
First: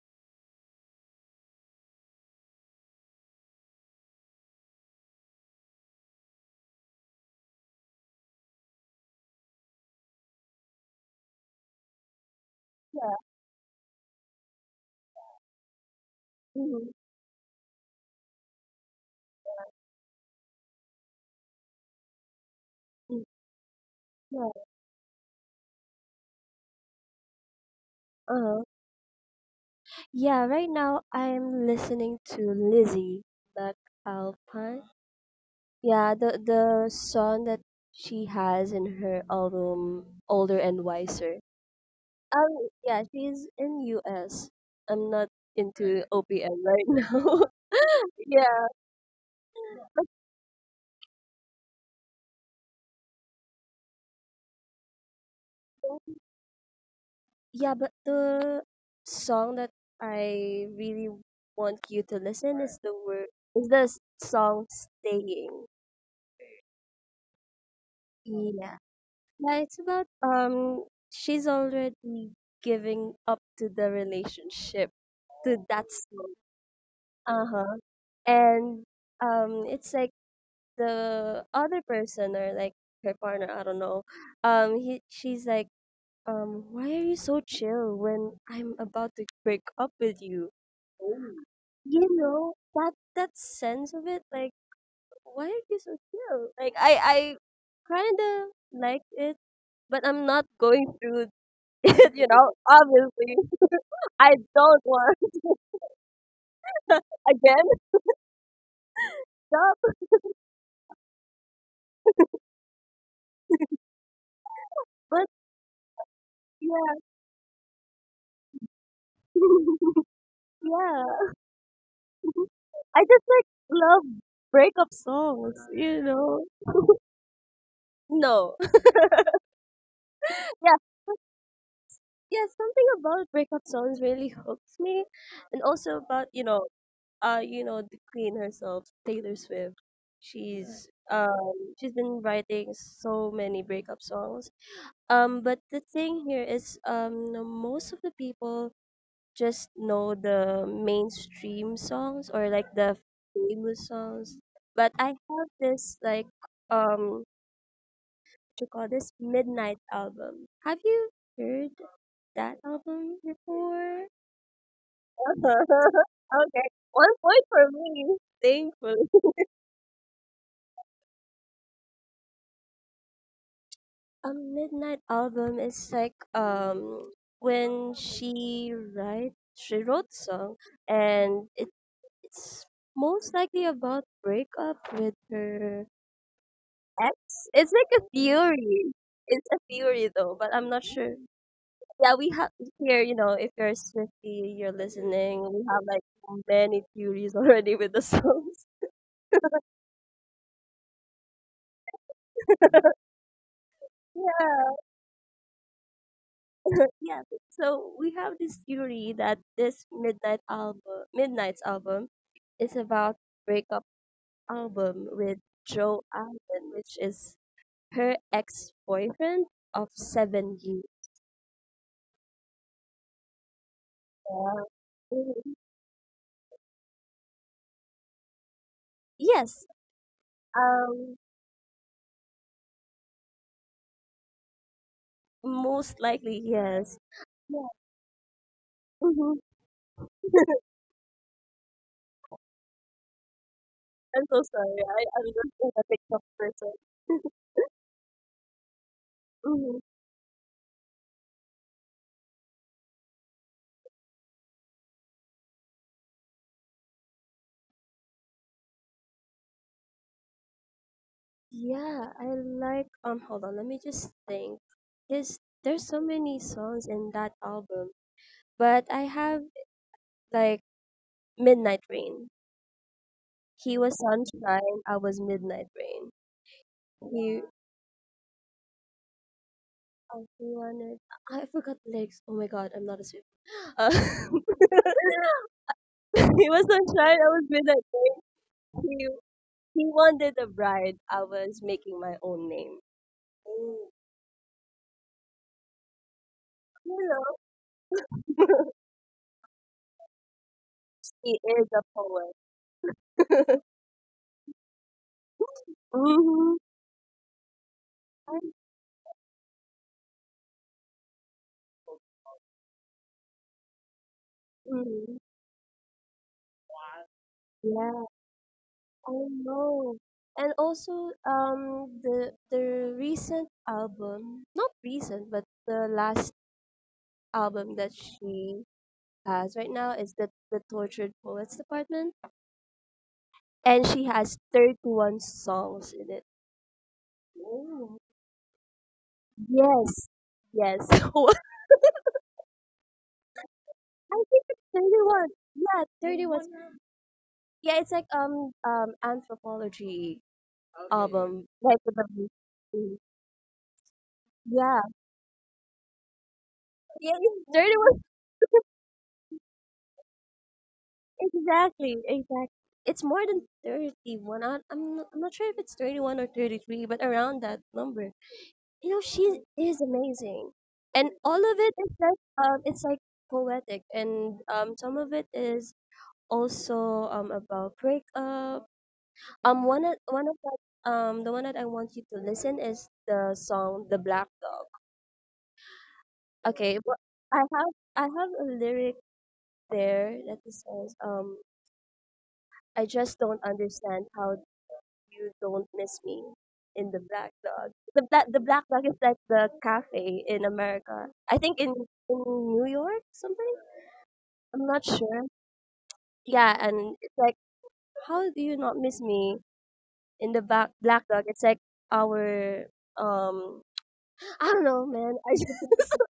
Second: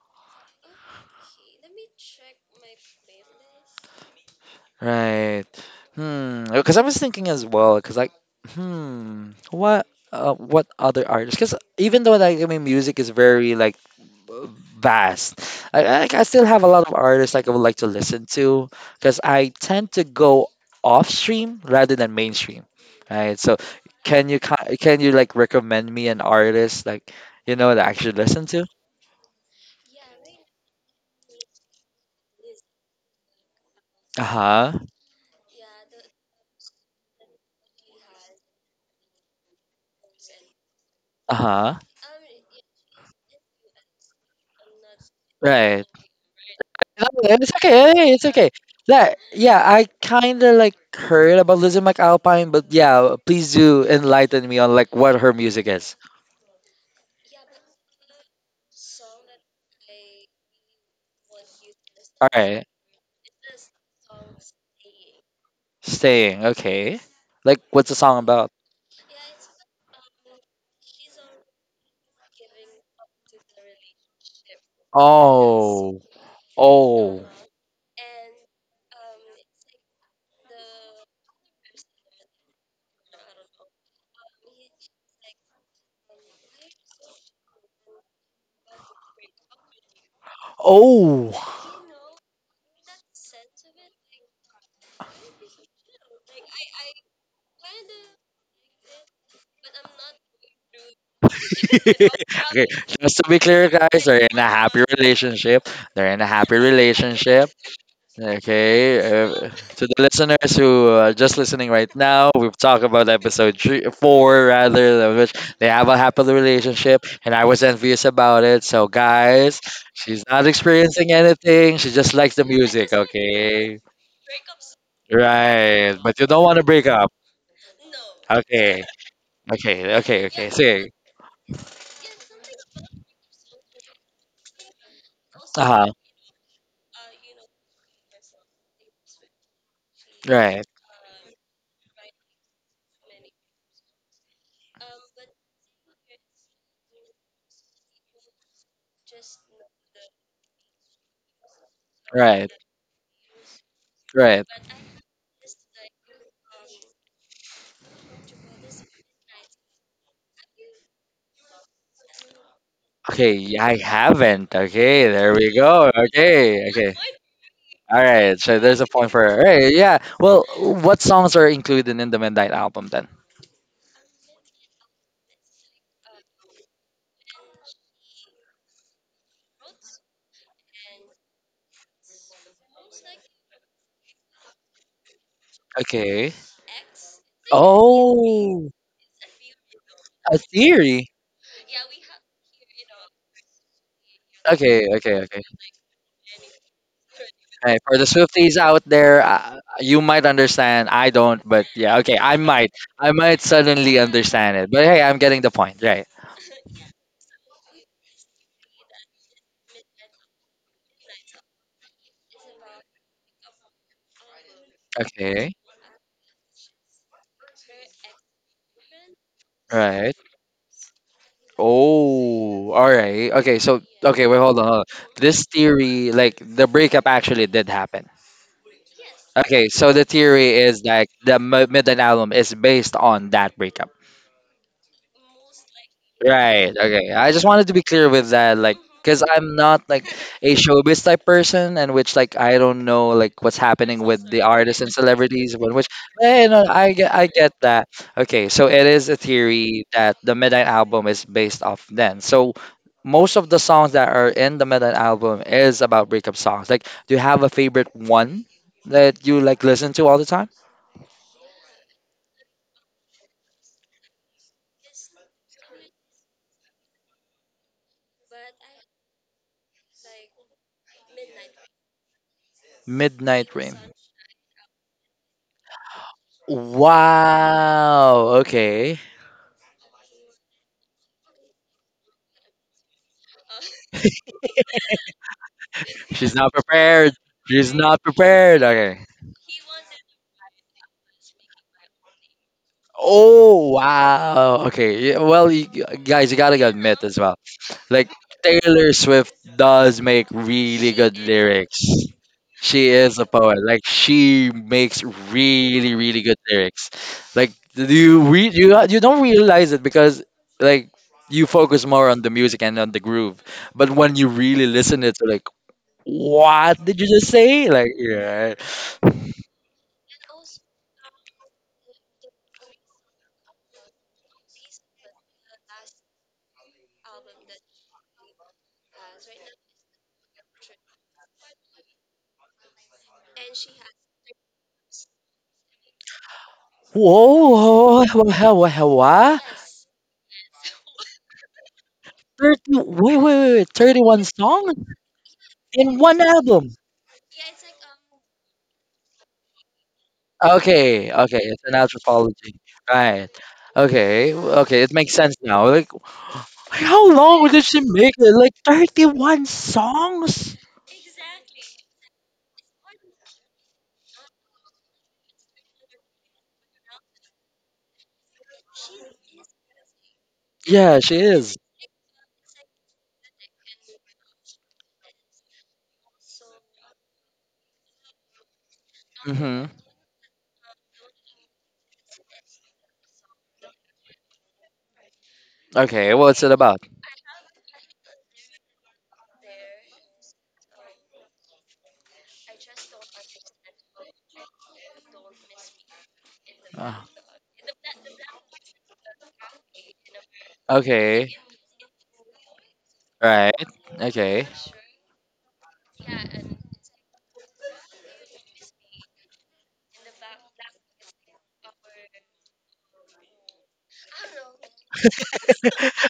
Right. Hmm. Because I was thinking as well. Because like, hmm, what, uh, what other artists? Because even though like I mean, music yeah, is very like vast. I, I like, I still have a mm, lot of artists like I would like to listen to because I tend to go off stream rather than mainstream, mm, right? So can you yeah. ki- can you like recommend me an artist like you know that I should listen Uh, to? yeah, right now I'm listening to Lizzie Uh McAlpine. huh. Yeah, the the song that she has in her album Older and Wiser. Uh huh. Um, yeah, she's in U S. I'm not Right. into O P M right No, now. it's okay. Hey, it's okay. Like, yeah, I kind of like heard about Lizzie McAlpine, but yeah, please do enlighten me on like what her music is. Yeah. Yeah, but the song that I really want you to All listen right. is the word is the s- song "Staying." Staying, okay. Like, what's the song about? Yeah. Yeah, it's about um she's already giving up to the relationship to that Oh, song. oh, Uh-huh. And um it's like the other person or like her partner, I don't know. Um he she's like, um, why are you so chill when I'm about to break up with you? Oh. oh. You know, that that sense of it, like, why are you so chill? Like I I kinda like it, but I'm not going through it, you know, Okay, just to obviously. be clear, guys, they're I in a happy don't want relationship. They're in a happy relationship. again Okay, uh, to the stuff. listeners who are just listening right now, we've talked about episode three, four, rather, But which they have a happy yeah. relationship, and I was envious about it. So, guys, she's not experiencing Yeah. anything. She just likes the music, I just like okay? love breakup songs, Right, you but you know. don't want to break up. No. Okay, okay, okay, okay. Yeah. Say, Yeah, something about breakup songs really hooks me, and uh-huh. also about you know, uh, you know the queen herself, Taylor Swift. Right, She's um she's been writing so many breakup songs. Um, but the thing here is um most of the people just know the mainstream songs or right, like the famous songs. right. But I have this like um what you call this midnight album. Have you heard that album Okay, yeah, I before? haven't. Okay, there we go. Okay, Okay, okay. one point for All me, right, so there's a thankfully. point for her. Right, yeah. Well, what songs are included in the Midnight album then? A midnight album is like um when she write she wrote song and it, it's most likely about breakup with her Okay. ex. It's like a Oh, theory. It's a theory though, a but I'm not theory. sure. Yeah, we have here, you know, if you're Swifty, you're Okay, okay, listening. okay. We have like many theories already Okay, with the for the Swifties songs. out there, uh, you might understand. I don't, but yeah, okay, I might. I might suddenly understand it. Yeah. But hey, I'm getting the point, right? Yeah, so we have this theory that this midnight album, Midnight's album, is about breakup album with Okay, Joe Allen, which is her ex-boyfriend of right. seven years. Oh, all right. Okay, so okay, wait, Yeah. hold on. Hold on. This Mhm. theory, like the breakup, actually did happen. Yes, Okay, so the theory is um, like the M- Midnight album is based on that breakup. most likely Right. yes. Okay. I just Yeah. wanted to be clear with that. Like, because Hmm. I'm not like a showbiz type person, and which like I don't know like what's happening I'm with so the sorry. artists and I, I'm celebrities. just But a which, TikTok eh, no, person. I get I get that. Okay, so it is a Mhm. theory that the Midnight album is based off then. So most of the songs that are in the Midnight album is about breakup songs. Like, do you have a favorite one that you like listen to all the time? Yeah, I like um hold on, let me just think. Cause there's so many songs in that album. But I have like Midnight Rain. Midnight He Rain. was sunshine, I was midnight rain. He Wow. Okay. I wanted. I forgot the lyrics. Oh my god, I'm not a Swift. Uh, She's he not was prepared. sunshine, I was She's midnight not rain. prepared. Okay. He he wanted a bride, I was making my own name. Oh Mm. wow. Okay. Yeah, well, you guys, you gotta admit You as know, well. Like Taylor Swift does make really good he is a lyrics. poet. She is a poet. Like she makes really, really good Mm-hmm. lyrics. Like do you re- you you don't realize it because like you focus more on the music and on the groove. But when you really listen Mm, it's like, what did you just say? Like, yeah, yeah. I know. And also, um, the the recent album, not recent, but the last album that she has right now is the the Tortured Poets Department, and she has thirty-one songs in it. Whoa, Oh. whoa, whoa, whoa, whoa, whoa, whoa. Yes, yes. thirty, wait, wait, wait, wait, I thirty-one think it's songs thirty-one. Yeah, in one thirty-one. Right? album. Yeah, it's like um um anthropology Okay. Okay, okay, album, it's an like the anthropology. mm, Right. Okay, w- yeah, okay, it makes sense now. Like, how yeah, it's long did she thirty-one. make it? Like thirty-one songs? Exactly, exactly. It's more than thirty-one. I, I'm, not- I'm not sure if it's thirty-one or thirty-three, but around that number. You know, she is amazing. Yeah, And she all of is. it is like, um, it's like poetic. And um, some of it is also um, about breakup. Um, hmm. one of, one of that, um, the one that I want you to listen is the song The Black Dog. Okay, what's it Okay, about? but I have, I have a lyric there that it says, um, I just don't understand how you don't miss me in the Uh, black dog. The black the black dog is like the cafe in America. okay, I think in in New York something. right. Okay. I'm not sure. Yeah, and it's like how do you not miss me in the black black dog? It's like our um I don't know, man. I just,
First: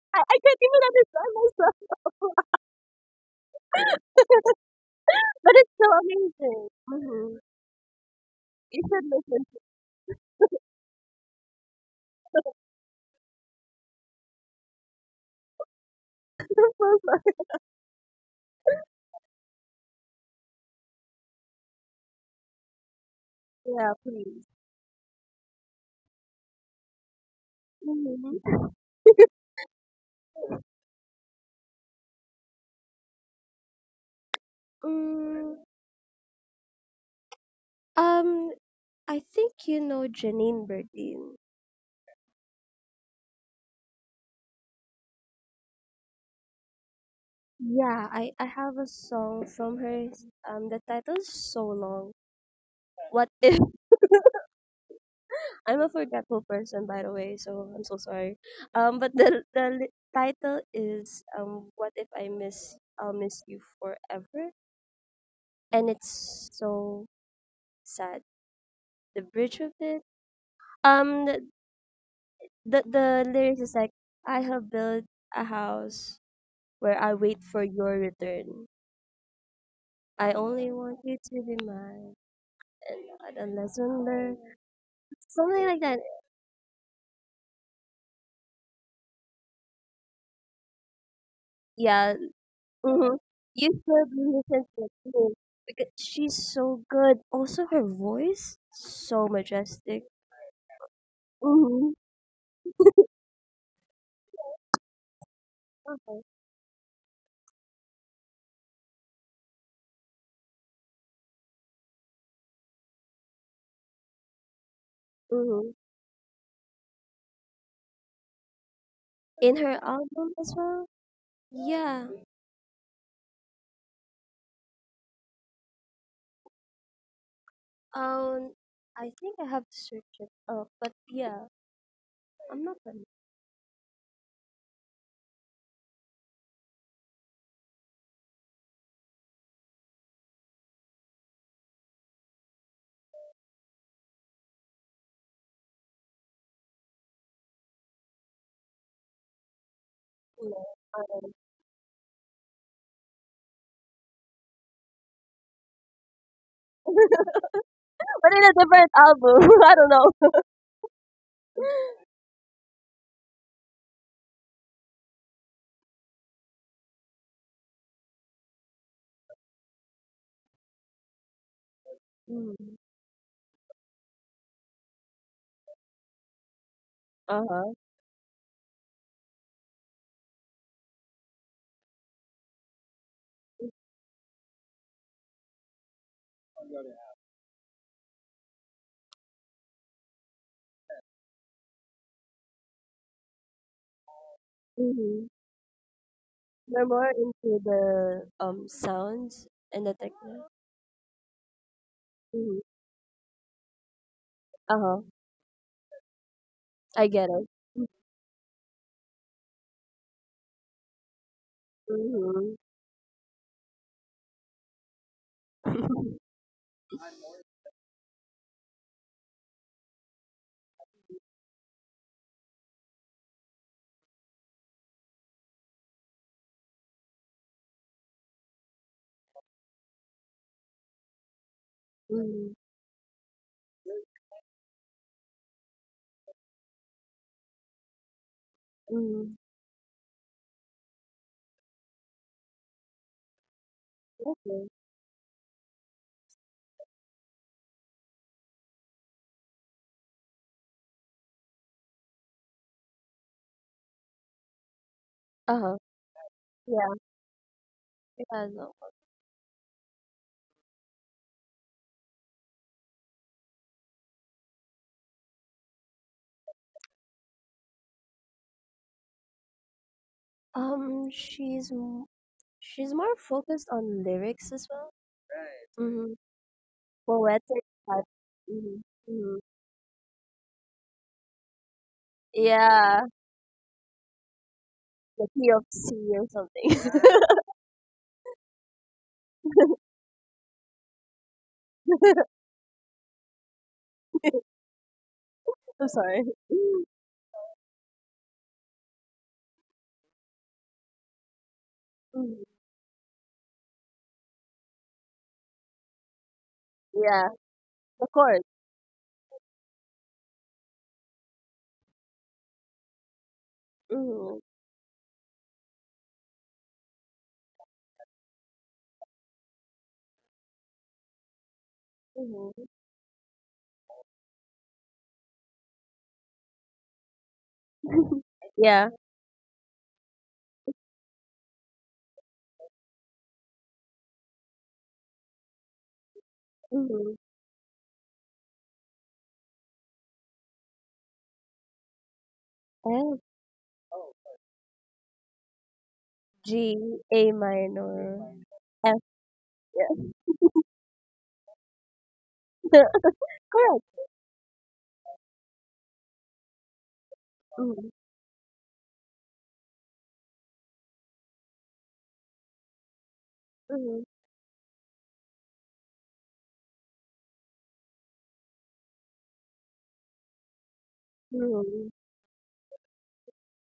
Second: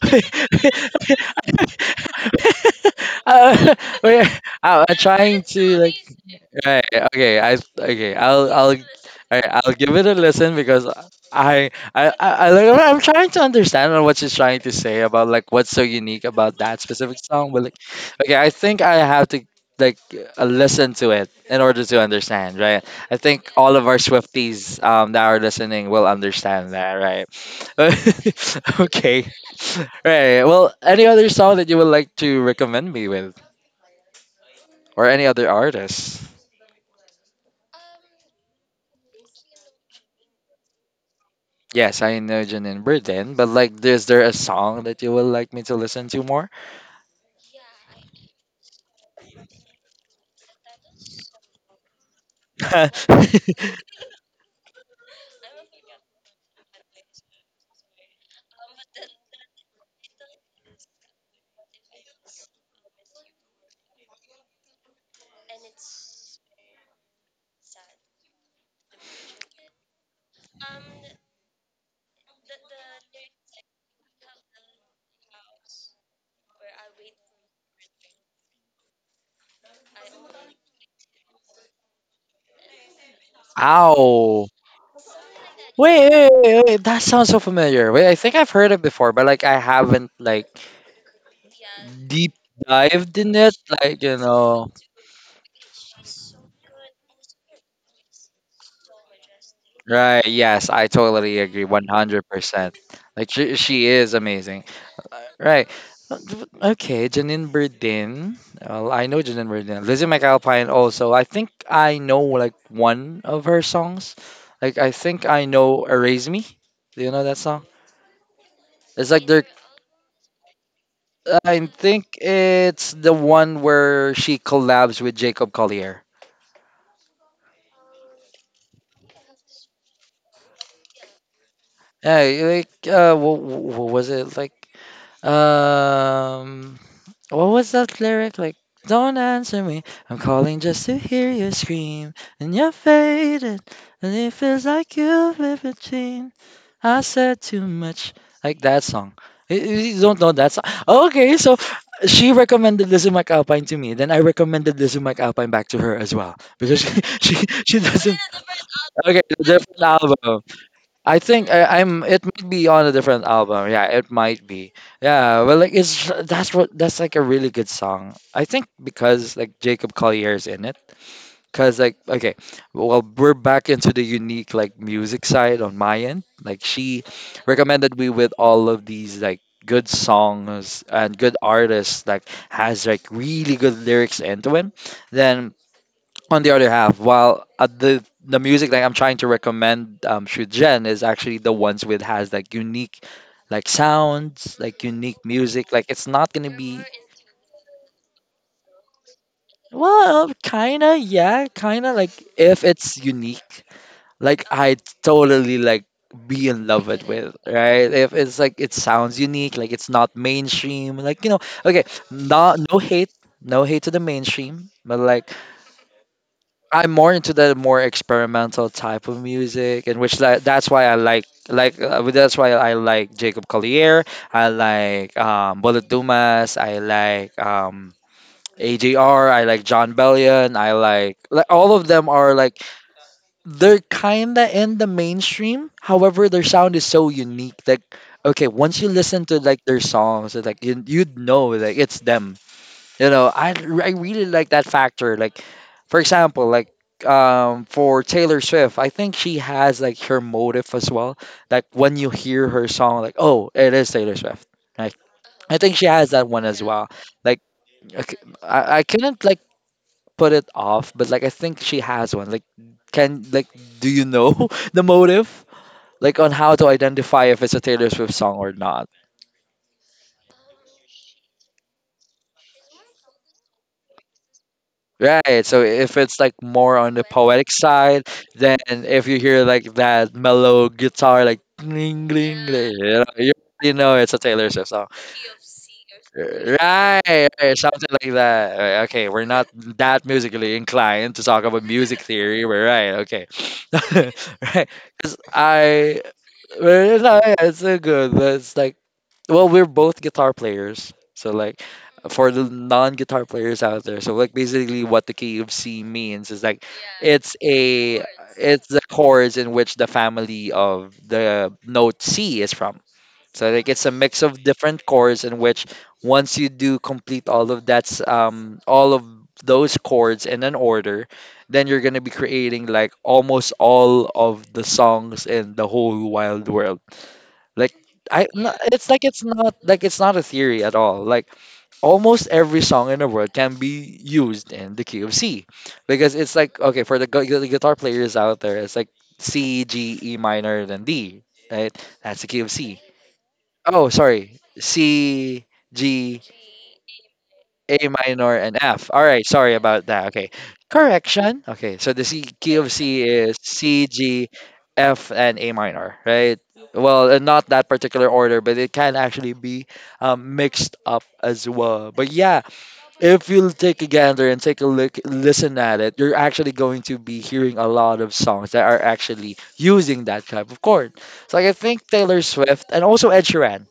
I, I can't even understand myself, uh, we I, I'm trying but it's to so like. amazing. Right. Okay. Hmm. I. Okay. I'll. I'll. You should listen. Alright, I'll give it a listen because I. I. I. I like, I'm trying to understand on what she's trying to say about like what's so unique about that specific song. But like, okay, I think I have to like uh, listen to it in order to understand. Right. I think all of Yeah, our please. Swifties um that are listening will understand that. Right. Hmm. okay. Right. Well, any other song that you would like to recommend me with, or any other Mm, artist? um, I think you know Janine Berdin. Yes, I know Jen and Burden, but like, is there a song that you would like me to listen to more? Yeah, I, I have a song from her. Um, the title is so long. What if I'm a forgetful person, by the way, so I'm so sorry. Um, but the the li- title is um, What if I miss I'll miss you forever, and it's so sad. The bridge of it. Um, the the, the lyrics is like I have built a house where I wait for your return. I only want you to be mine. God, and there's one there. Ow! Something like that. Wait, wait, wait, wait, that sounds so familiar. Wait, I think I've heard it before, but like, I haven't like Yeah. deep Hmm. dived in it. You Like, should you listen know. to her because she's so good. Also, her voice so majestic. Right. Yes, I totally agree. One Hmm. hundred percent. Like she, she is amazing. Uh, Right. Uh, d- Okay, Janine Berdin. Well, I know Janine Berdin. Lizzie McAlpine also. I think I know like one of her songs. Like I think I Hmm. know "Erase Me." Do you know that song? It's like they're. In her album as well. I Yeah. think it's the one where she collabs with Jacob Collier. Um, I think I have to search it up, but yeah, Yeah, I'm not like gonna. uh, what, what was it like? Um, What was that lyric like? Don't answer me. I'm calling just to hear you scream. And you're faded. And it feels like you've lived between. I said too much. Like that song. You you don't know that No, song. I don't. Okay, so she recommended Lizzie McAlpine to me. Then I recommended Lizzie McAlpine back to her as well. Because she, But she, she doesn't. in a different Okay, the album, I different don't know. album. I think I, I'm. It might be on a different album. Yeah, it might be. Yeah, well, like it's that's what that's like a really good song. I think because like Jacob Collier is in it. Cause like okay, Mm. well we're back into the unique like music side on my end. Like she Uh huh. recommended me with all of these like good songs and good artists like has like really good lyrics into it. Then on the other half, while uh, the the music that I'm trying to recommend um, through Jen is actually the ones with has like unique like sounds, like unique Mm-hmm. music. Like it's not gonna be We're more into the um sounds and the well, techno. kinda, yeah, kinda like Mhm. if it's unique, like I Uh-huh. totally like be in love I it get with, it. right? If it's like it sounds unique, like it's not mainstream, like you know, okay, Mhm. not no hate, no hate to the mainstream, but like I'm more into the more experimental type of music, and which that, that's why I like like uh, that's why I like Jacob Collier. I like um, Bullet Dumas. I like um, A J R. I like John Bellion. I like like all of them are Mhm. like they're kinda in the mainstream. However, their sound is so unique that okay, once you listen Mhm. to like their songs, it's like you, you'd know like it's them. You know, I I really like that Okay. factor. Like, for example, like um for Taylor Swift, I think she has like her motive as well. Like when you hear her song, like oh, it is Taylor Swift. Like I Uh-huh. think she has that one as well. Yeah. Like I c- Yeah, I, no. I couldn't like put it off, but like I think she has one. Like can like do you know the motive? Like on how to identify if it's a Taylor Swift song or not? Um, she's m- she's more focused on lyrics as well. Right. So if Mm-hmm. it's like more on the poetic Poetic type. side, then if Mm-hmm. you Mm-hmm. hear like that mellow guitar, like ding, ding, ding, you Yeah, know, you already know it's a Taylor Swift song. the P of C or something. Right, right, something like that. Right, okay, we're not that musically inclined to talk about music theory. We're right. Okay, right. Because I'm I, sorry. well, it's not- it's so good. But it's like, well, we're both guitar players, so like for Mhm. the non-guitar players out there. So like basically what the K F C means is like Yeah, it's the a chord. it's the chords in which the family of the note C is from. So like it's a mix Mm-hmm. of different chords in which once you do complete all of that's um all of those chords in an order, then you're gonna be Mm-hmm. creating like almost all of the songs in the whole wild world. Like I no, Yeah. it's like it's not like it's not a theory at all. Like almost every song in the world can be used in the key of C, because it's like okay for the, Mm-hmm. gu- the guitar players out there it's like C G E minor then D, right? That's the key of C. Oh sorry, C, G, G, A A minor, minor and F. F. All right, sorry about Yeah. that. Okay, correction. Okay, so the C key of C is C Correct. G F and A minor, right? Well, uh, not that Mm, particular order, but it can actually be um, mixed up as well. But yeah, if you take a mm, gander and take a look listen at it, you're actually going to be hearing a lot of songs that are actually using that type of chord. So like I think mm. Taylor Swift and also Ed Sheeran,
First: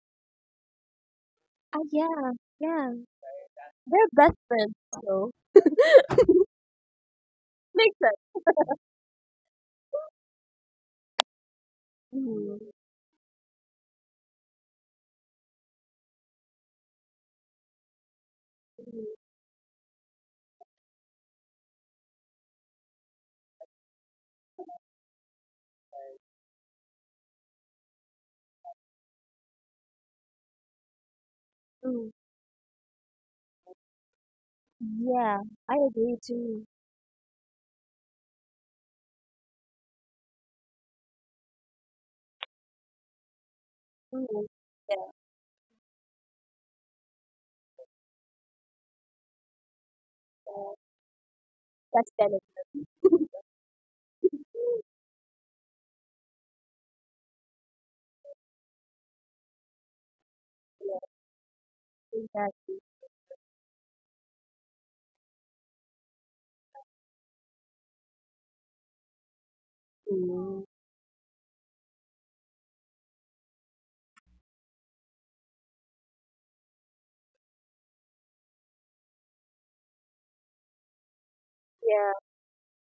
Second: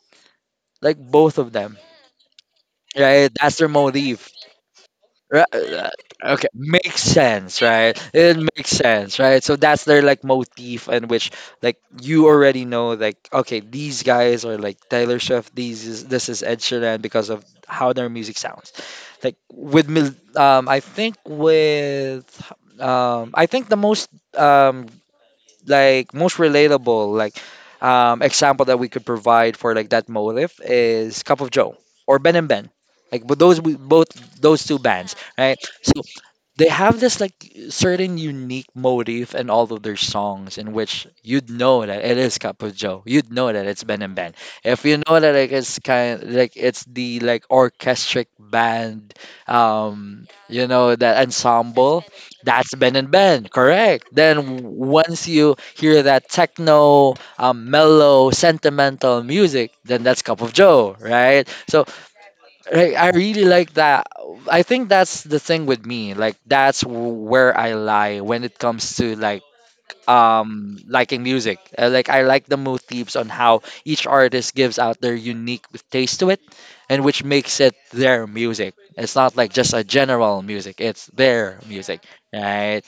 like both of them, Ah, yeah, yeah. right? That's their They're motif. best friends, so Right, uh, okay, makes sense, makes right? sense. It makes sense, right? So that's their like motif in which like you Mm, already know like okay, these guys are like Taylor Swift, these is this is Ed Sheeran because of how their music sounds. mm, Like with Mil- um I think with um I think the most um like most relatable like um, example that we could provide for like that motive is Cup of Joe mm. or Ben and Ben. Like but those we- both those two bands, Yeah, right? I So agree too. they have this like certain unique motif in all of their songs in which you'd know that it is Capo. You'd know that it's Ben and Ben. Mm, If you yeah, know that like it's kind like it's the like orchestric band, um, you uh, know that ensemble, that's better. that's Ben and Ben, correct? Then once you hear that techno, um, mellow, sentimental music, then that's Cup of Joe, Yeah, right? So exactly. right, I really like that. I think that's the thing with me. Like that's w- where I lie when it comes to like Mm. um liking music. Uh, like I like the motifs on how each artist gives out their unique taste to it, and which makes it their music. It's not like just a general music. It's their music, Yeah. right?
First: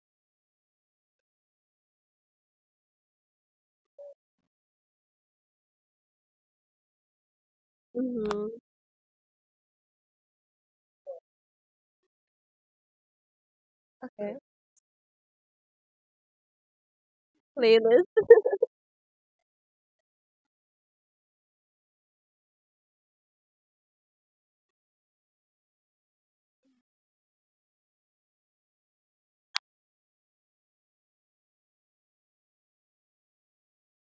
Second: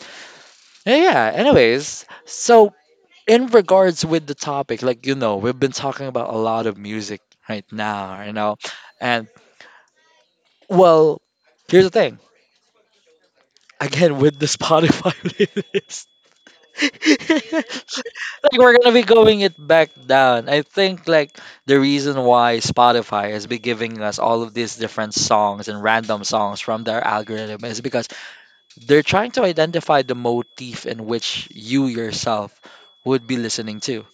Yeah. Anyways, so in regards with the topic, like you know, we've been talking about a lot of music right now. You Mm-hmm. know, and well, here's the thing. Again, Okay. with the Spotify playlist, Playlist. like we're gonna be going it back down. I think like the reason why Spotify has been giving us all of these different songs and random songs from their algorithm is because they're trying to identify the motif in which you yourself would be listening to.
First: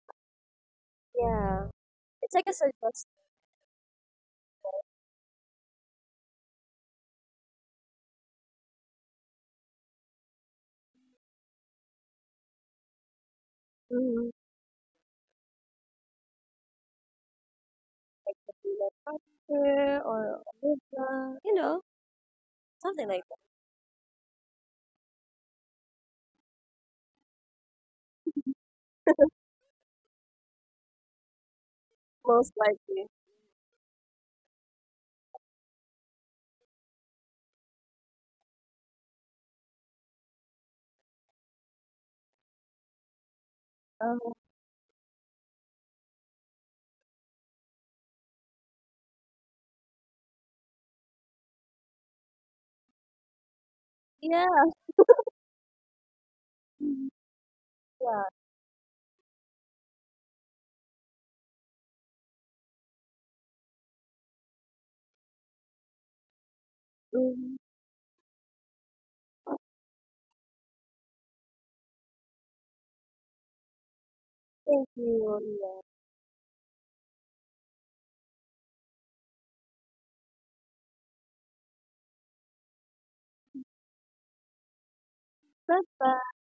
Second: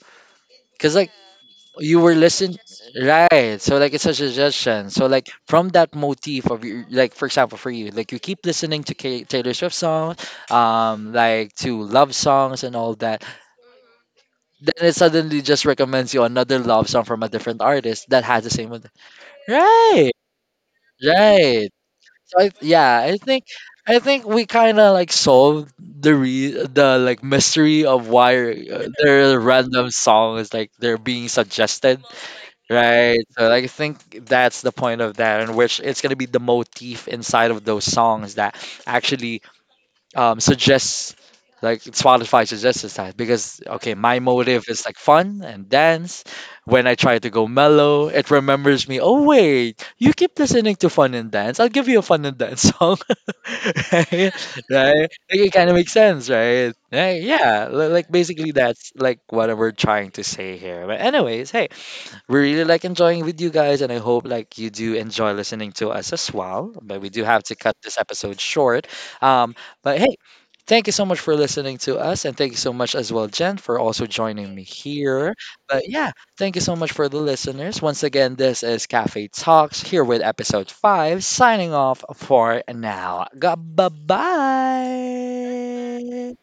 Because like Yeah. you were It's like a listening, suggestion. right? So like it's a suggestion. So like from that motif of your, like for example for you, like you keep listening to K- Taylor Swift songs, um like to love songs and all that, Mm-hmm. then it suddenly just recommends you another love song from a different artist that has the same with- Like, right, or Olivia, you right. know, So I, yeah, something I like. think, I think we kind of like solved the re the like mystery of why uh, there random songs like they're being suggested, Most likely. right? So like I think that's the point of that, in which it's gonna be the motif inside of those songs that actually um, suggests, like Spotify suggests us that because okay, Um, my motive is like fun and dance. When I try to go mellow, it remembers me. Oh wait, you keep listening to fun and dance. I'll give you a fun and dance song, right? yeah, Right? Like, it kind of makes sense, right? Right? Yeah, li- like yeah. basically that's like what we're trying to say here. But anyways, hey, we really like enjoying with you guys, and I hope like you do enjoy listening to us as well. But we do have Mm, to cut this episode short. Um, but hey, thank you so much for listening to us, and thank you so much as well, Jen, for also joining me thank you. here. Yeah. But yeah, thank you so much for the listeners. Once again, this is Cafe Talks here with episode five. Signing off for now. Bye Bye. bye.